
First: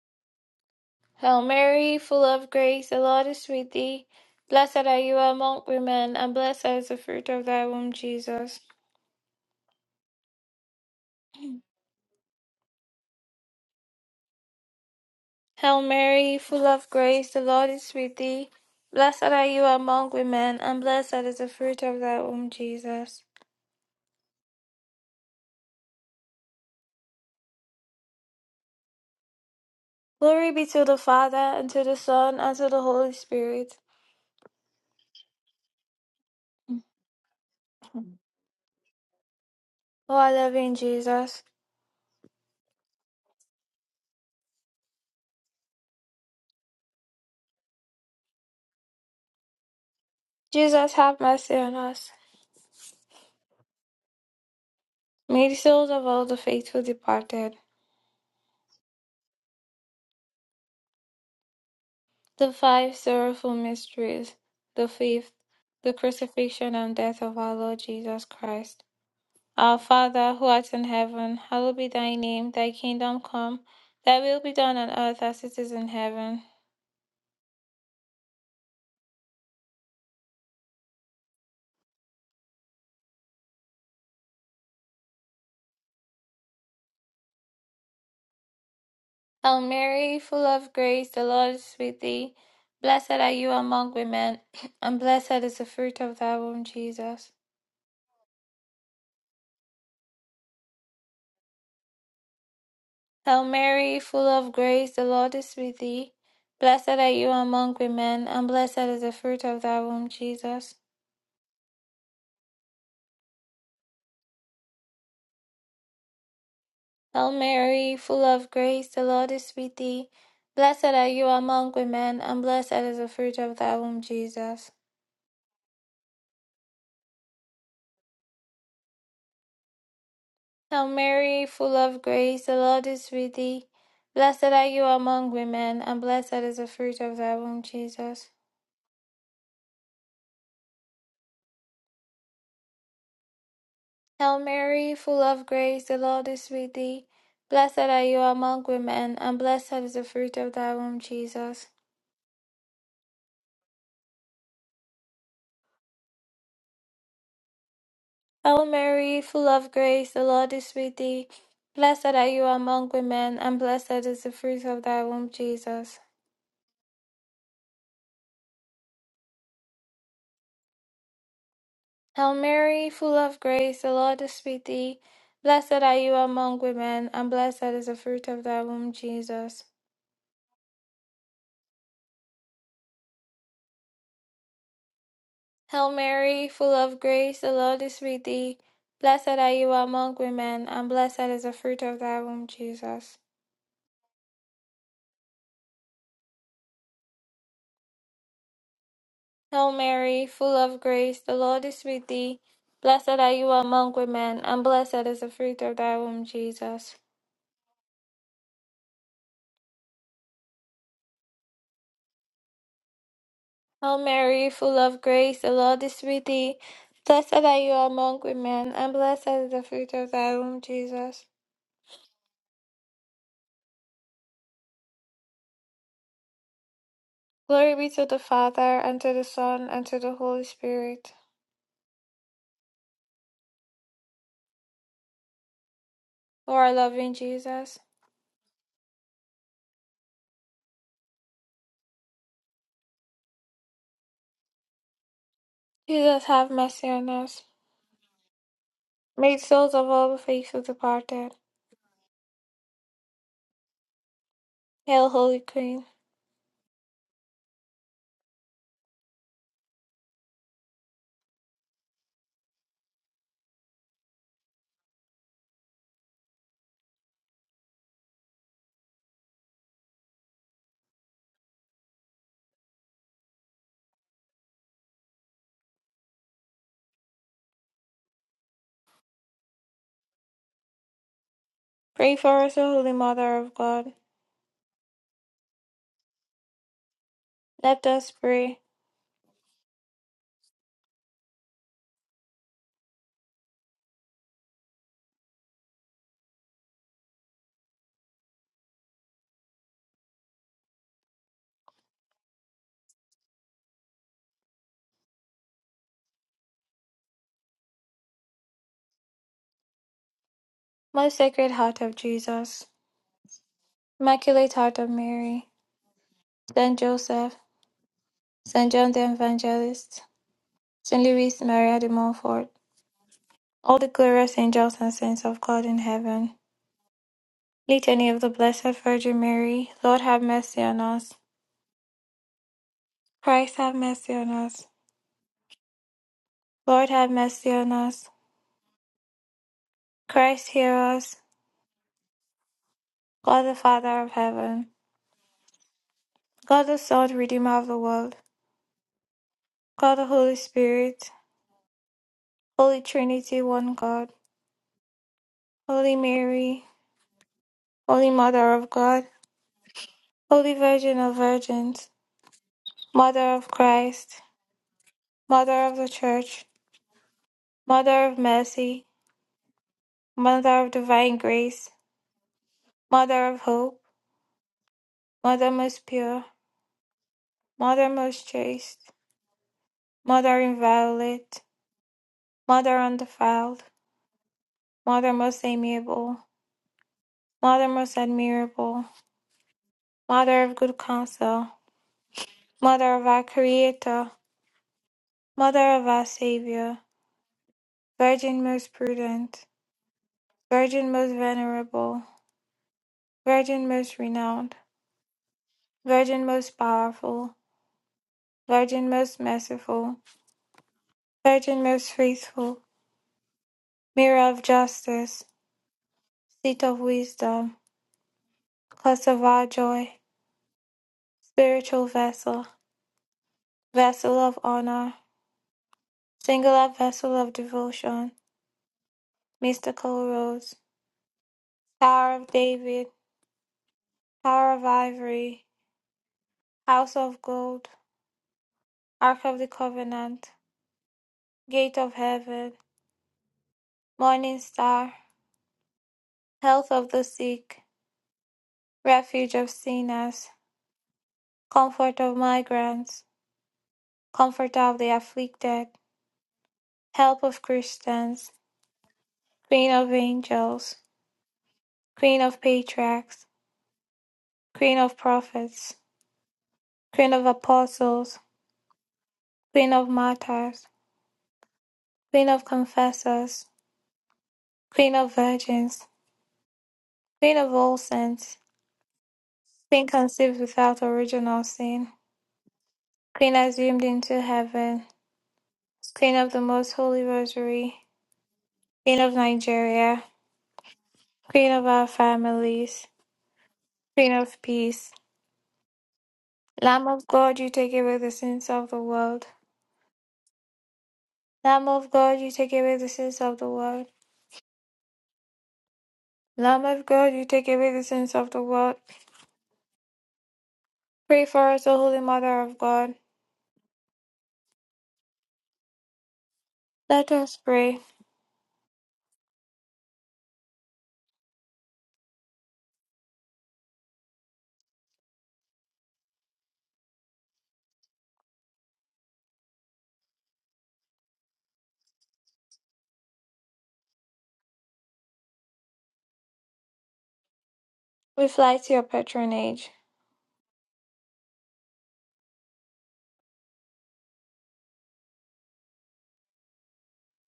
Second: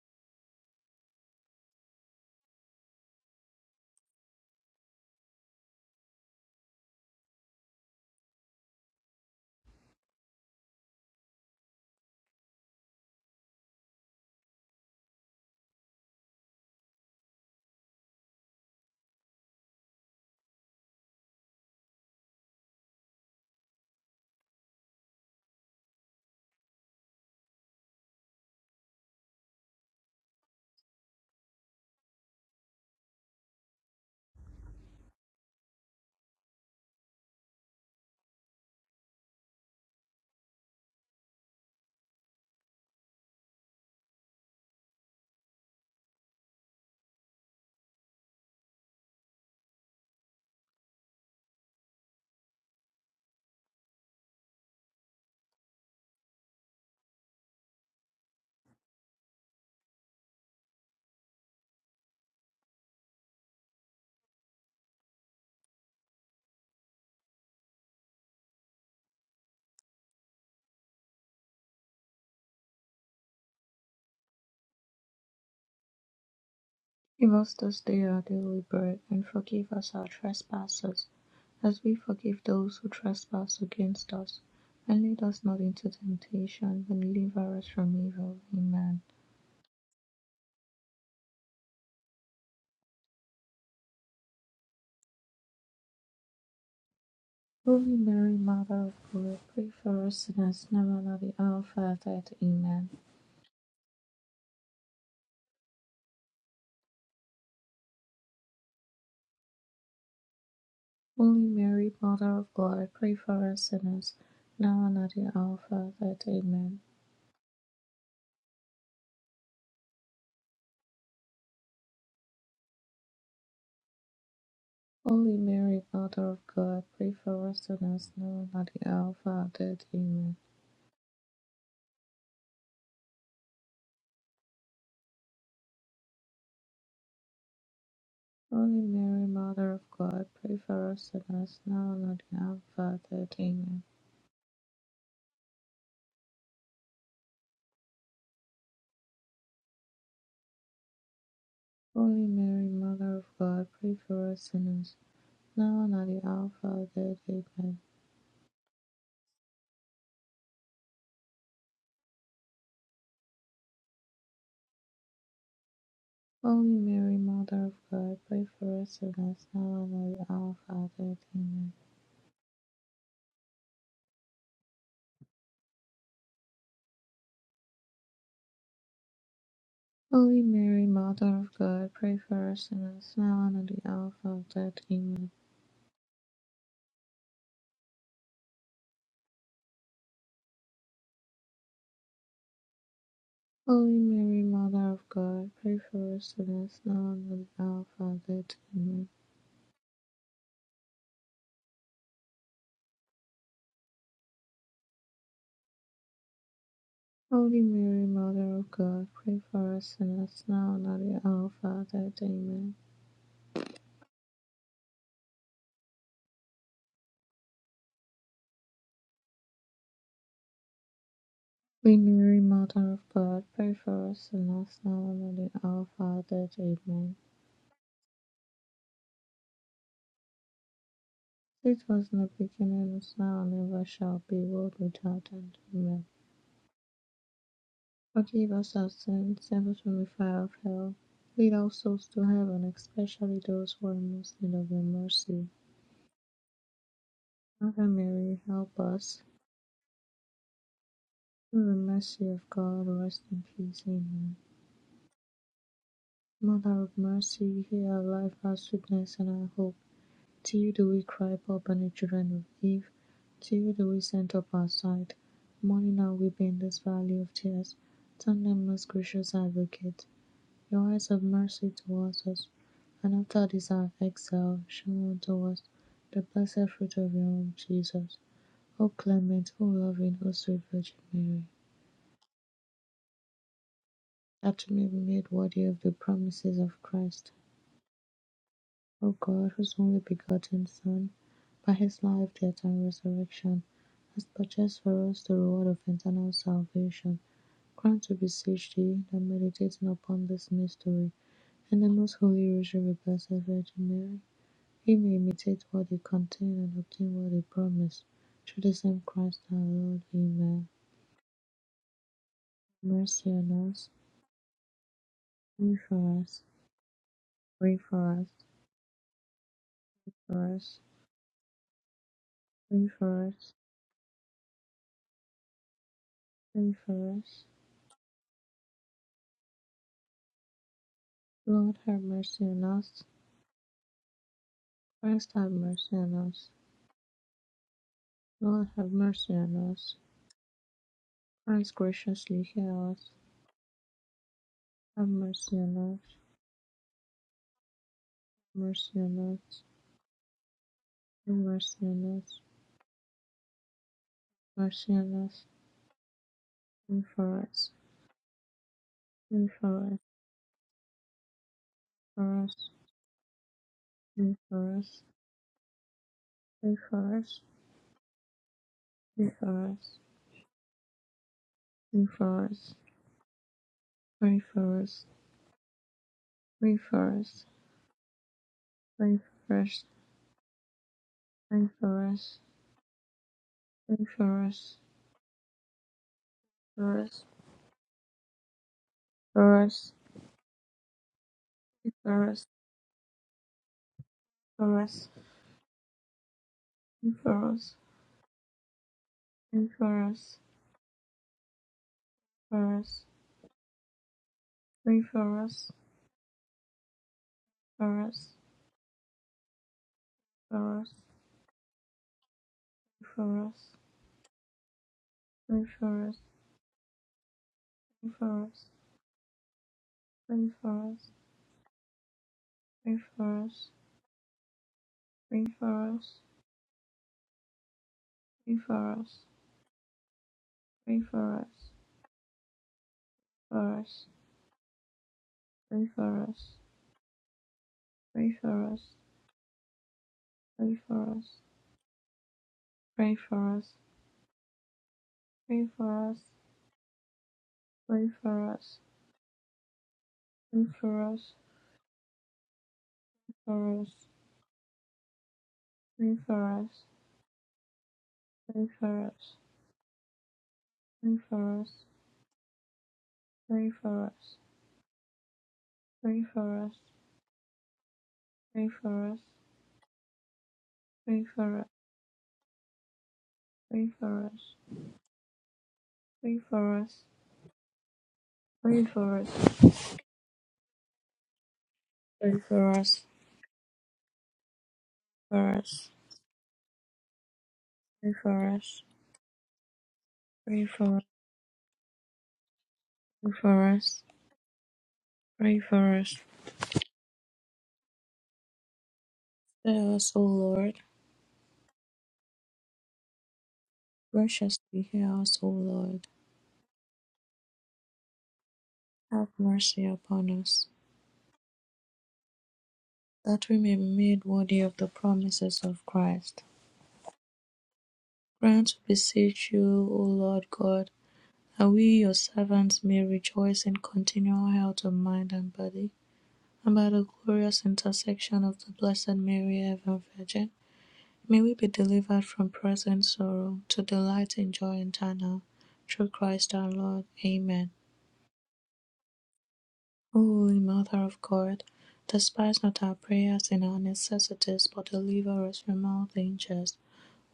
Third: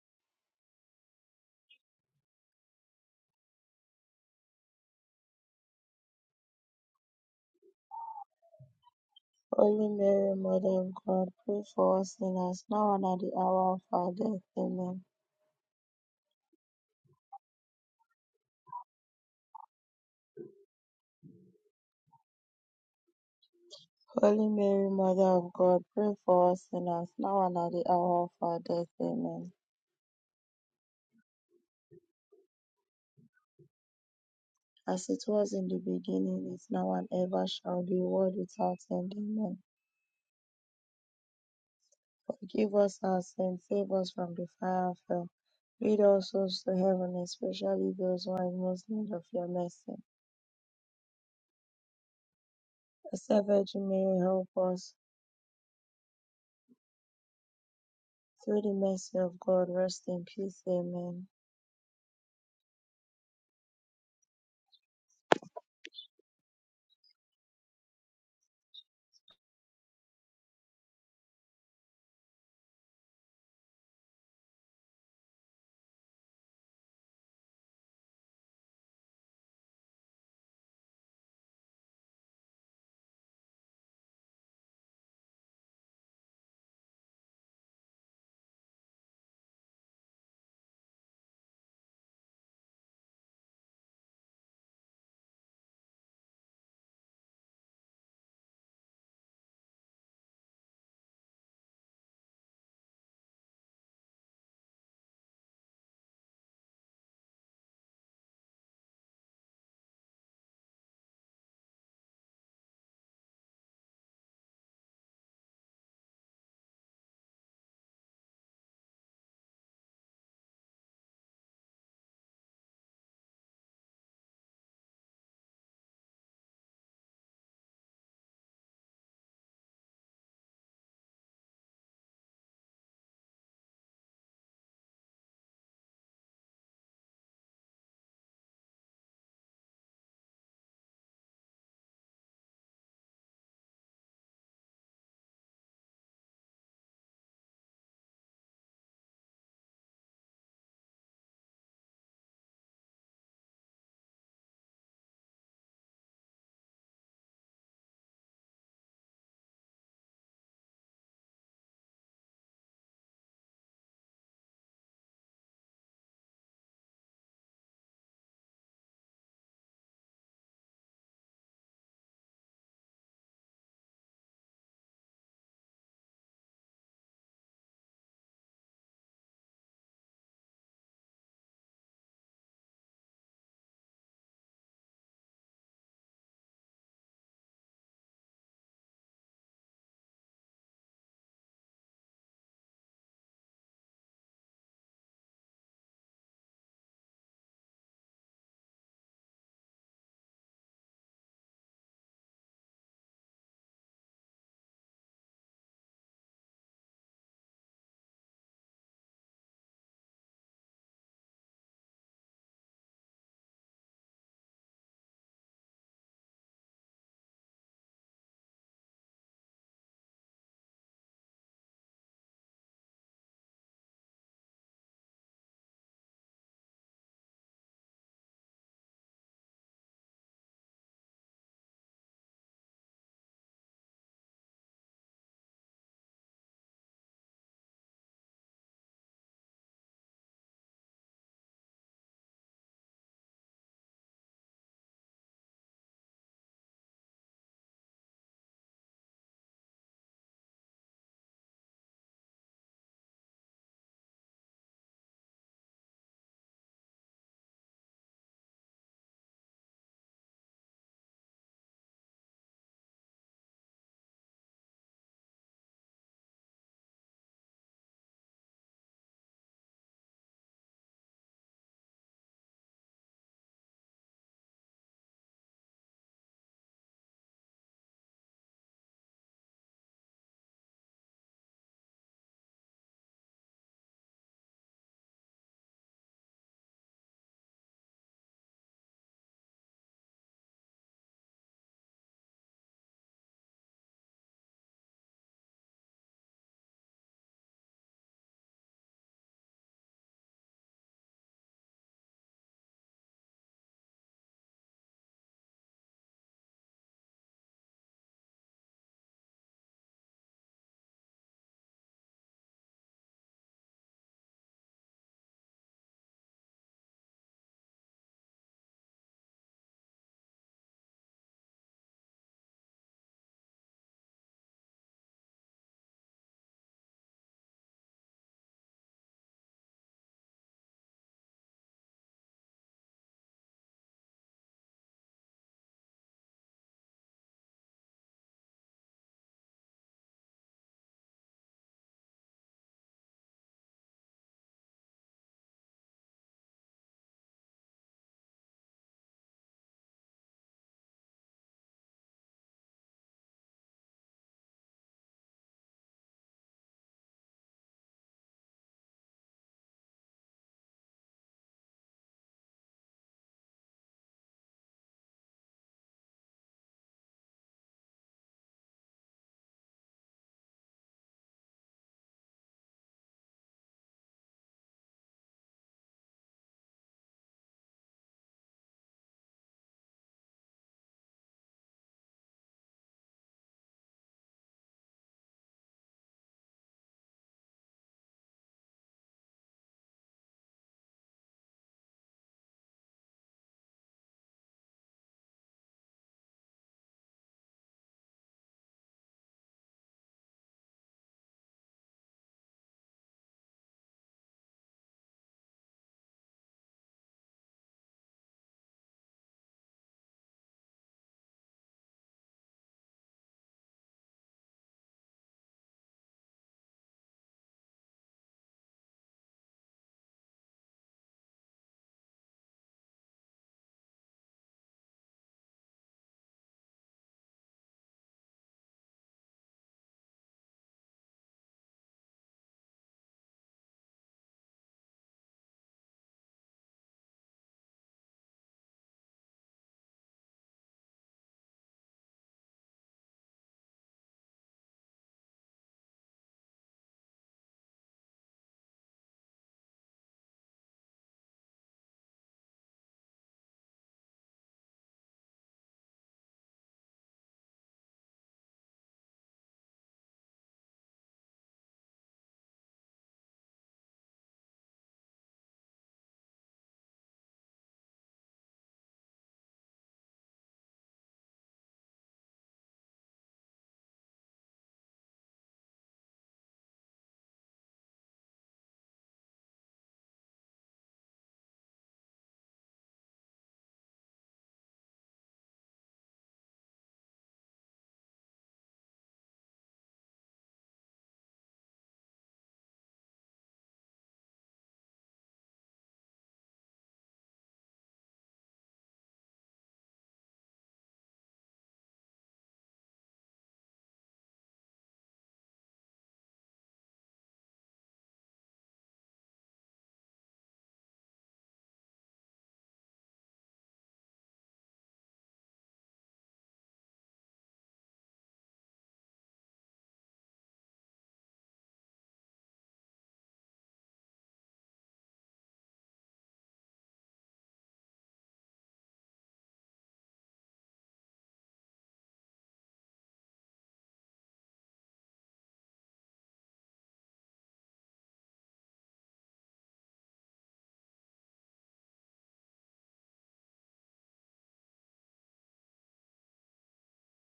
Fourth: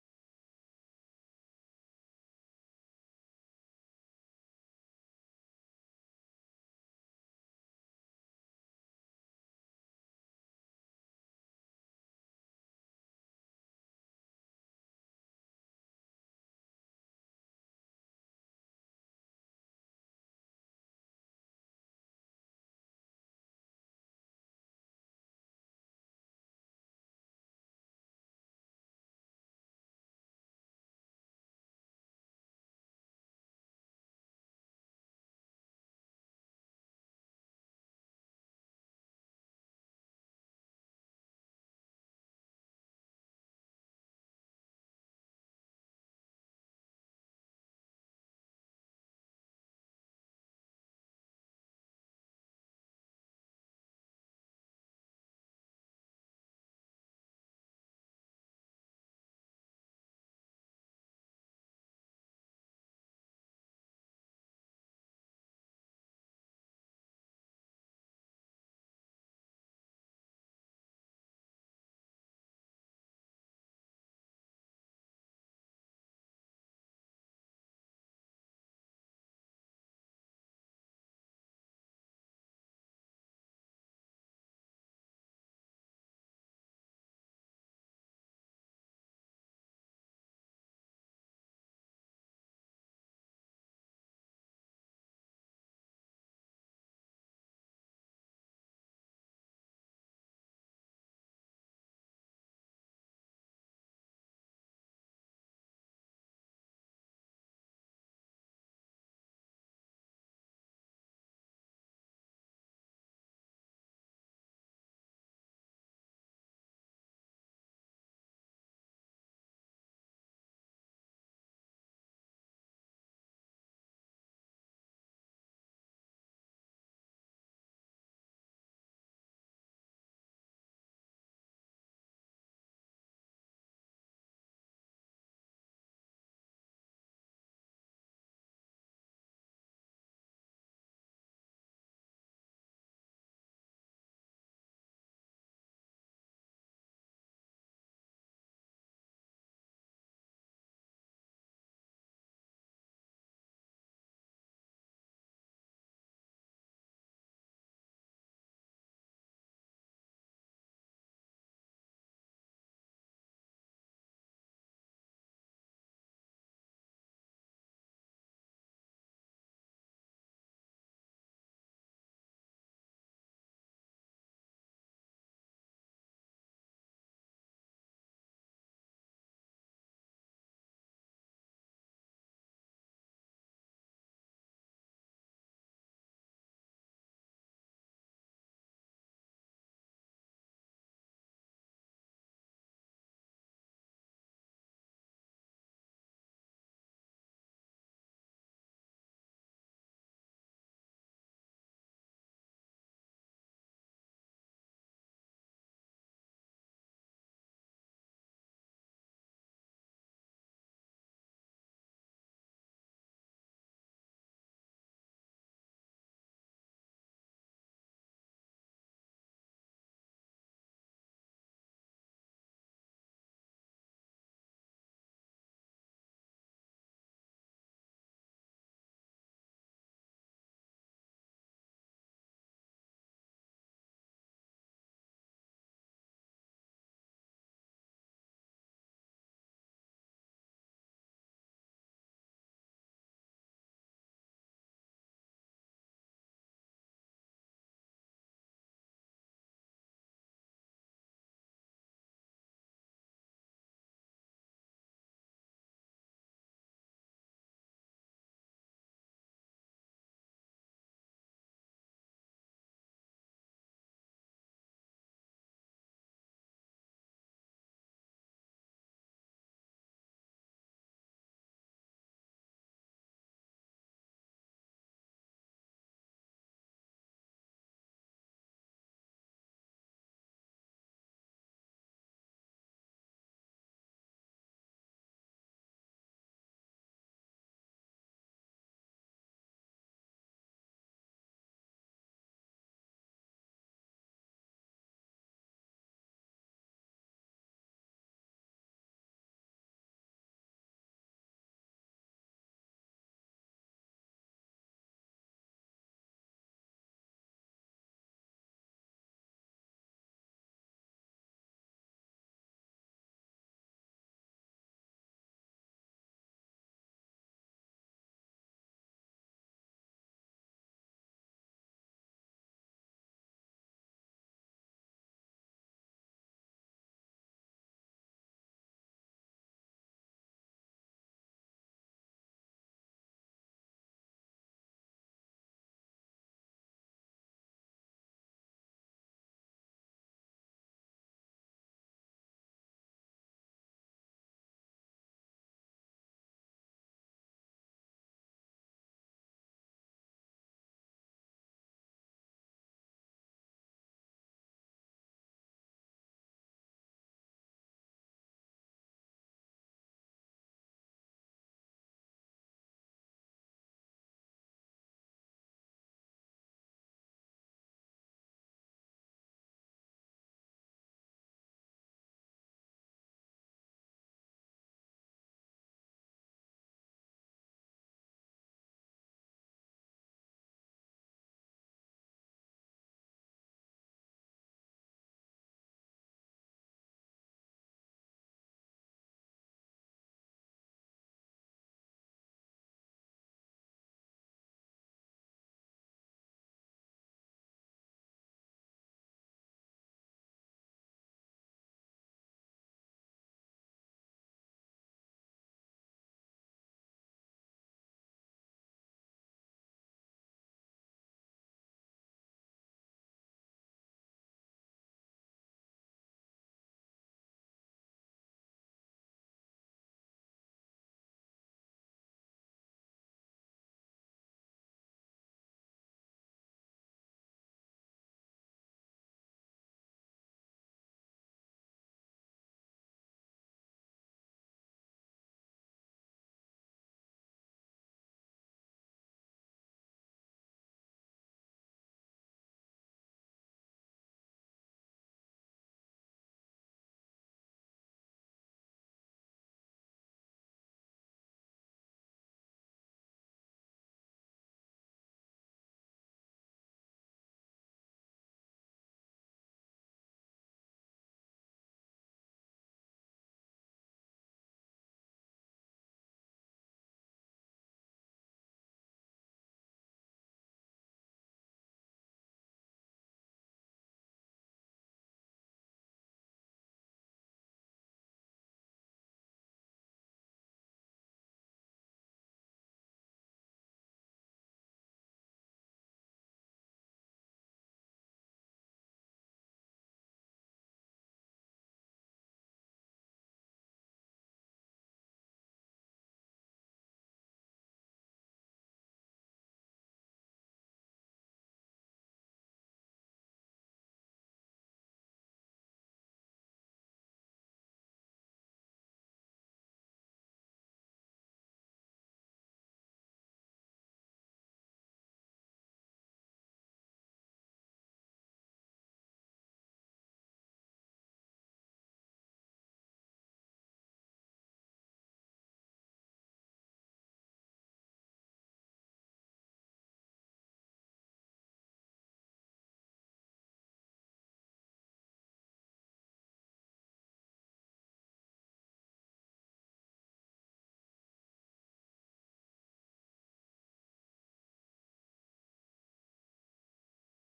Speaker 1: Hail Mary, full of grace, the Lord is with thee. Blessed are you among women, and blessed is the fruit of thy womb, Jesus.
Speaker 3: Holy Mary, Mother of God, pray for us sinners now and at the hour of our death. Amen.
Speaker 1: Hail Mary, full of grace, the Lord is with thee. Blessed are you among women, and blessed is the fruit of thy womb, Jesus.
Speaker 3: Holy Mary, Mother of God, pray for us sinners now and at the hour of our death. Amen.
Speaker 1: Glory be to the Father, and to the Son, and to the Holy Spirit.
Speaker 3: As it was in the beginning, is now and ever shall be, world without end. Amen.
Speaker 1: O our loving Jesus.
Speaker 3: Forgive us our sins, save us from the fire of hell. Lead all souls to heaven, especially those who are in most need of your mercy.
Speaker 1: Jesus, have mercy on us.
Speaker 3: Blessed Virgin Mary, help us.
Speaker 1: May the souls of all the faithful departed.
Speaker 3: Through the mercy of God, rest in peace. Amen.
Speaker 1: The five sorrowful mysteries, the fifth, the crucifixion and death of our Lord Jesus Christ. Our Father, who art in heaven, hallowed be thy name, thy kingdom come, thy will be done on earth as it is in heaven.
Speaker 4: Give us this day our daily bread, and forgive us our trespasses, as we forgive those who trespass against us. And lead us not into temptation, but deliver us from evil. Amen.
Speaker 1: Hail Mary, full of grace, the Lord is with thee. Blessed are you among women, and blessed is the fruit of thy womb, Jesus.
Speaker 4: Holy Mary, Mother of God, pray for us sinners, now and at the hour of our death. Amen.
Speaker 1: Hail Mary, full of grace, the Lord is with thee. Blessed are you among women, and blessed is the fruit of thy womb, Jesus.
Speaker 4: Holy Mary, Mother of God, pray for us sinners, now and at the hour of our death. Amen.
Speaker 1: Hail Mary, full of grace, the Lord is with thee. Blessed are you among women, and blessed is the fruit of thy womb, Jesus.
Speaker 4: Holy Mary, Mother of God, pray for us sinners now and at the hour of our death. Amen.
Speaker 1: Hail Mary, full of grace, the Lord is with thee. Blessed are you among women, and blessed is the fruit of thy womb, Jesus.
Speaker 4: Holy Mary, Mother of God, pray for us sinners now and at the hour of our death. Amen.
Speaker 1: Hail Mary, full of grace, the Lord is with thee. Blessed are you among women, and blessed is the fruit of thy womb, Jesus.
Speaker 4: Holy Mary, Mother of God, pray for us sinners now and at the hour of our death. Amen.
Speaker 1: Hail Mary, full of grace, the Lord is with thee. Blessed are you among women, and blessed is the fruit of thy womb, Jesus.
Speaker 4: Holy Mary, Mother of God, pray for us sinners now and at the hour of our death. Amen.
Speaker 1: Hail Mary, full of grace, the Lord is with thee. Blessed are you among women, and blessed is the fruit of thy womb, Jesus.
Speaker 4: Holy Mary, Mother of God, pray for us sinners now and at the hour of our death. Amen.
Speaker 1: Hail Mary, full of grace, the Lord is with thee. Blessed are you among women, and blessed is the fruit of thy womb, Jesus.
Speaker 4: Holy Mary, Mother of God, pray for us sinners now and at the hour of our death. Amen.
Speaker 1: Hail Mary, full of grace, the Lord is with thee. Blessed are you among women, and blessed is the fruit of thy womb, Jesus.
Speaker 4: Holy Mary, Mother of God, pray for us sinners now and at the hour of our death. Amen.
Speaker 1: Hail Mary, full of grace, the Lord is with thee. Blessed are you among women, and blessed is the fruit of thy womb, Jesus.
Speaker 4: Holy Mary, Mother of God, pray for us sinners now and at the hour of our death. Amen.
Speaker 1: Glory be to the Father, and to the Son, and to the Holy Spirit.
Speaker 4: It was in the beginning, is now, and ever shall be, world without end. Amen.
Speaker 1: O our loving Jesus.
Speaker 4: Forgive us our sins, save us from the fire of hell. Lead all souls to heaven, especially those who are most in need of your mercy.
Speaker 1: Jesus, have mercy on us.
Speaker 4: Mother Mary, help us.
Speaker 1: Made souls of all the faithful departed.
Speaker 4: Through the mercy of God, rest in peace. Amen.
Speaker 1: Hail, Holy Queen.
Speaker 4: Mother of mercy, hear our life, our sweetness, and our hope. To you do we cry, poor banished children of Eve. To you do we send up our sight, mourning and weeping in this valley of tears. Turn them, most gracious advocate, your eyes of mercy towards us, and after this our exile, show unto us the blessed fruit of your womb, Jesus. O clement, O loving, O sweet Virgin Mary.
Speaker 1: Pray for us, O Holy Mother of God.
Speaker 4: that we may be made worthy of the promises of Christ.
Speaker 1: Let us pray.
Speaker 4: O God, whose only begotten Son, by his life, death, and resurrection, has purchased for us the reward of eternal salvation, grant, we beseech thee, that meditating upon this mystery, and the most holy rosary of Blessed Virgin Mary, we may imitate what they contain and obtain what they promise. Through the same Christ our Lord. Amen.
Speaker 1: Most Sacred Heart of Jesus,
Speaker 4: Mercy on us.
Speaker 1: Immaculate Heart of Mary,
Speaker 4: Pray for us.
Speaker 1: Saint Joseph,
Speaker 4: Pray for us.
Speaker 1: Saint John the Evangelist,
Speaker 4: For us.
Speaker 1: Saint Louis Maria de Montfort,
Speaker 4: Pray for us.
Speaker 1: all the glorious angels and saints of God in heaven,
Speaker 4: and us,
Speaker 1: Litany of the Blessed Virgin Mary, Lord have mercy on us,
Speaker 4: Lord have mercy on us.
Speaker 1: Christ have mercy on us,
Speaker 4: Christ have mercy on us.
Speaker 1: Lord have mercy on us,
Speaker 4: Lord have mercy on us.
Speaker 1: Christ hear us,
Speaker 4: Christ graciously hear us.
Speaker 1: God the Father of heaven,
Speaker 4: Have mercy on us.
Speaker 1: God the Son, Redeemer of the world,
Speaker 4: Mercy on us.
Speaker 1: God the Holy Spirit,
Speaker 4: Have mercy on us.
Speaker 1: Holy Trinity, one God,
Speaker 4: Mercy on us.
Speaker 1: Holy Mary,
Speaker 4: Pray for us.
Speaker 1: Holy Mother of God,
Speaker 4: Pray for us.
Speaker 1: Holy Virgin of Virgins,
Speaker 4: For us.
Speaker 1: Mother of Christ,
Speaker 4: Pray for us.
Speaker 1: Mother of the Church,
Speaker 4: Pray for us.
Speaker 1: Mother of Mercy,
Speaker 4: Pray for us.
Speaker 1: Mother of Divine Grace,
Speaker 4: Pray for us.
Speaker 1: Mother of Hope,
Speaker 4: Pray
Speaker 1: Mother most pure,
Speaker 4: for us.
Speaker 1: Mother most chaste,
Speaker 4: Pray for us.
Speaker 1: Mother inviolate,
Speaker 4: Pray for us.
Speaker 1: Mother undefiled,
Speaker 4: Pray for us. Pray for us.
Speaker 1: Mother most amiable,
Speaker 4: For us.
Speaker 1: Mother most admirable,
Speaker 4: For us.
Speaker 1: Mother of good counsel,
Speaker 4: For us.
Speaker 1: Mother of our Creator,
Speaker 4: Ferrous,
Speaker 1: Mother of our Saviour,
Speaker 4: ferrous,
Speaker 1: Virgin most prudent,
Speaker 4: ferrous,
Speaker 1: Virgin most venerable,
Speaker 4: ferrous,
Speaker 1: Virgin most renowned,
Speaker 4: ferrous,
Speaker 1: Virgin most powerful,
Speaker 4: ferrous,
Speaker 1: Virgin most merciful,
Speaker 4: ferrous,
Speaker 1: Virgin most faithful,
Speaker 4: ferrous,
Speaker 1: Mirror of justice,
Speaker 4: ferrous, ferrous,
Speaker 1: Seat of wisdom,
Speaker 4: ferrous,
Speaker 1: Cause of our joy,
Speaker 4: ferrous, ferrous, ferrous, ferrous,
Speaker 1: Spiritual vessel,
Speaker 4: ferrous,
Speaker 1: Vessel of honor,
Speaker 4: ferrous, ferrous,
Speaker 1: Singular vessel of devotion,
Speaker 4: ferrous,
Speaker 1: Mystical rose,
Speaker 4: ferrous, ferrous, ferrous, ferrous, ferrous, ferrous, ferrous,
Speaker 1: Tower of David, Tower of ivory, House of gold, Ark of the covenant, Gate of heaven, Morning star, Health of the sick, Refuge of sinners Comfort of migrants, comfort of the afflicted, help of Christians, Queen of angels, Queen of patriarchs,
Speaker 4: ferrous, ferrous, ferrous,
Speaker 1: Queen of prophets,
Speaker 4: Pray for us.
Speaker 1: Queen of apostles,
Speaker 4: Pray for us.
Speaker 1: Queen of martyrs,
Speaker 4: Pray for us.
Speaker 1: Queen of confessors,
Speaker 4: Pray for us.
Speaker 1: Queen of virgins,
Speaker 4: Pray for us.
Speaker 1: Queen of all saints,
Speaker 4: Pray for us.
Speaker 1: Queen conceived without original sin,
Speaker 4: Pray for us.
Speaker 1: Queen assumed into heaven,
Speaker 4: For us.
Speaker 1: Queen of the Most Holy Rosary,
Speaker 4: Pray for us.
Speaker 1: Queen of Nigeria,
Speaker 4: Pray for us.
Speaker 1: Queen of our families,
Speaker 4: Pray for us.
Speaker 1: Queen of peace.
Speaker 4: Pray for us.
Speaker 1: Lamb of God, you take away the sins of the world.
Speaker 4: Hear us, O Lord.
Speaker 1: Lamb of God, you take away the sins of the world.
Speaker 4: Graciously hear us, O Lord.
Speaker 1: Lamb of God, you take away the sins of the world.
Speaker 4: Have mercy upon us,
Speaker 1: Pray for us, O Holy Mother of God.
Speaker 4: that we may be made worthy of the promises of Christ.
Speaker 1: Let us pray.
Speaker 4: Grant, we beseech you, O Lord God, that we, your servants, may rejoice in continual health of mind and body About the glorious intersection of the Blessed Mary, Ever Virgin, may we be delivered from present sorrow to delight in joy eternal. Through Christ our Lord. Amen.
Speaker 1: We fly to your patronage.
Speaker 4: O Holy Mother of God, despise not our prayers in our necessities, but deliver us from all dangers.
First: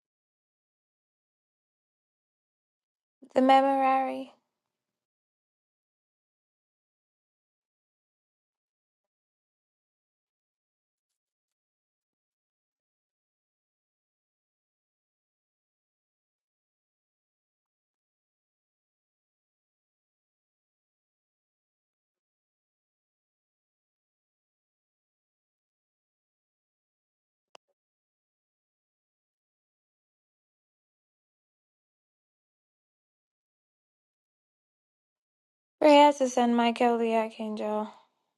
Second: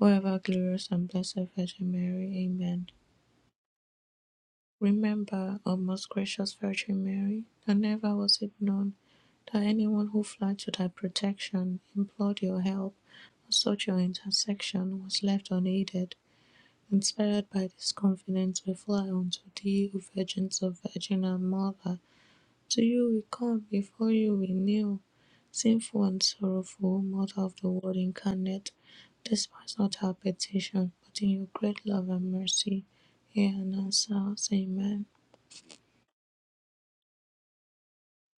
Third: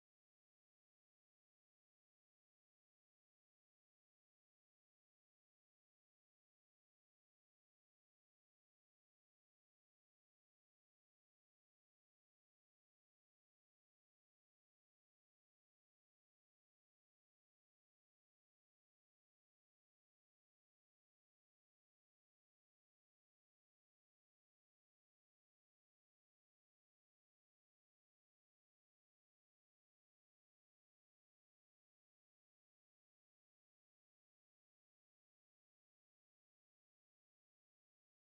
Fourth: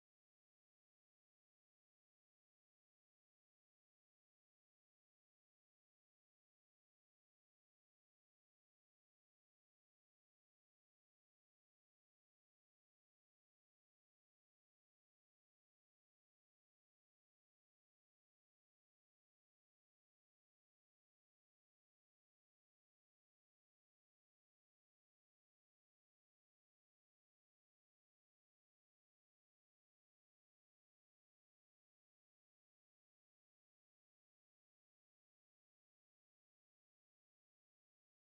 Speaker 4: O ever glorious and blessed Virgin Mary. Amen.
Speaker 1: The Memorare.
Speaker 4: Remember, O most gracious Virgin Mary, that never was it known that anyone who fled to thy protection implored your help Such an intersection was left unaided, inspired by this confidence we fly unto thee, O Virgin of Virgin and Mother. To you we come, before you we kneel, sinful and sorrowful, Mother of the Word incarnate. Despise not our petition, but in your great love and mercy, hear and answer us. Amen.
Speaker 1: Prayer to Saint Michael the Archangel.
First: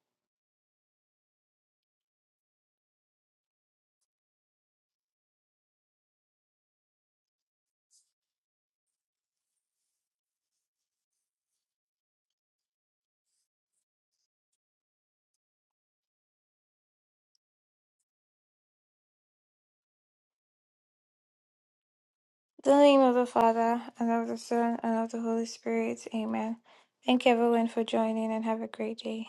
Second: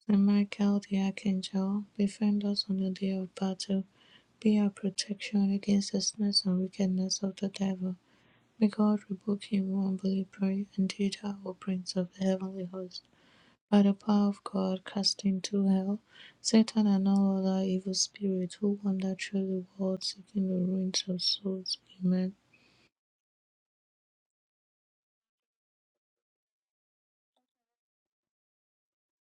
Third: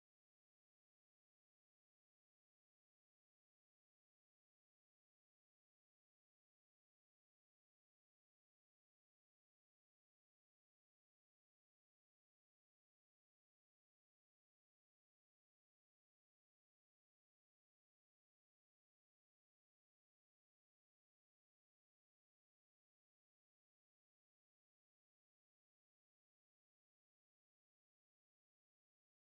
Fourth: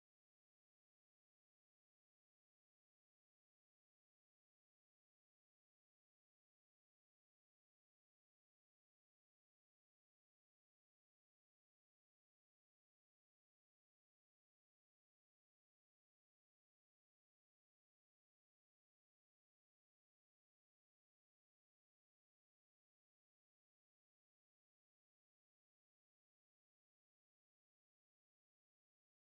Speaker 4: Saint Michael the Archangel, defend us on the day of battle. Be our protection against the snares and wickedness of the devil. May God rebuke him who unbelieving pray, and Peter, O prince of the heavenly host, by the power of God cast into hell Satan and all other evil spirits who wander through the world seeking the ruins of souls. Amen.
Speaker 1: In the name of the Father, and of the Son, and of the Holy Spirit. Amen. Thank you everyone for joining and have a great day.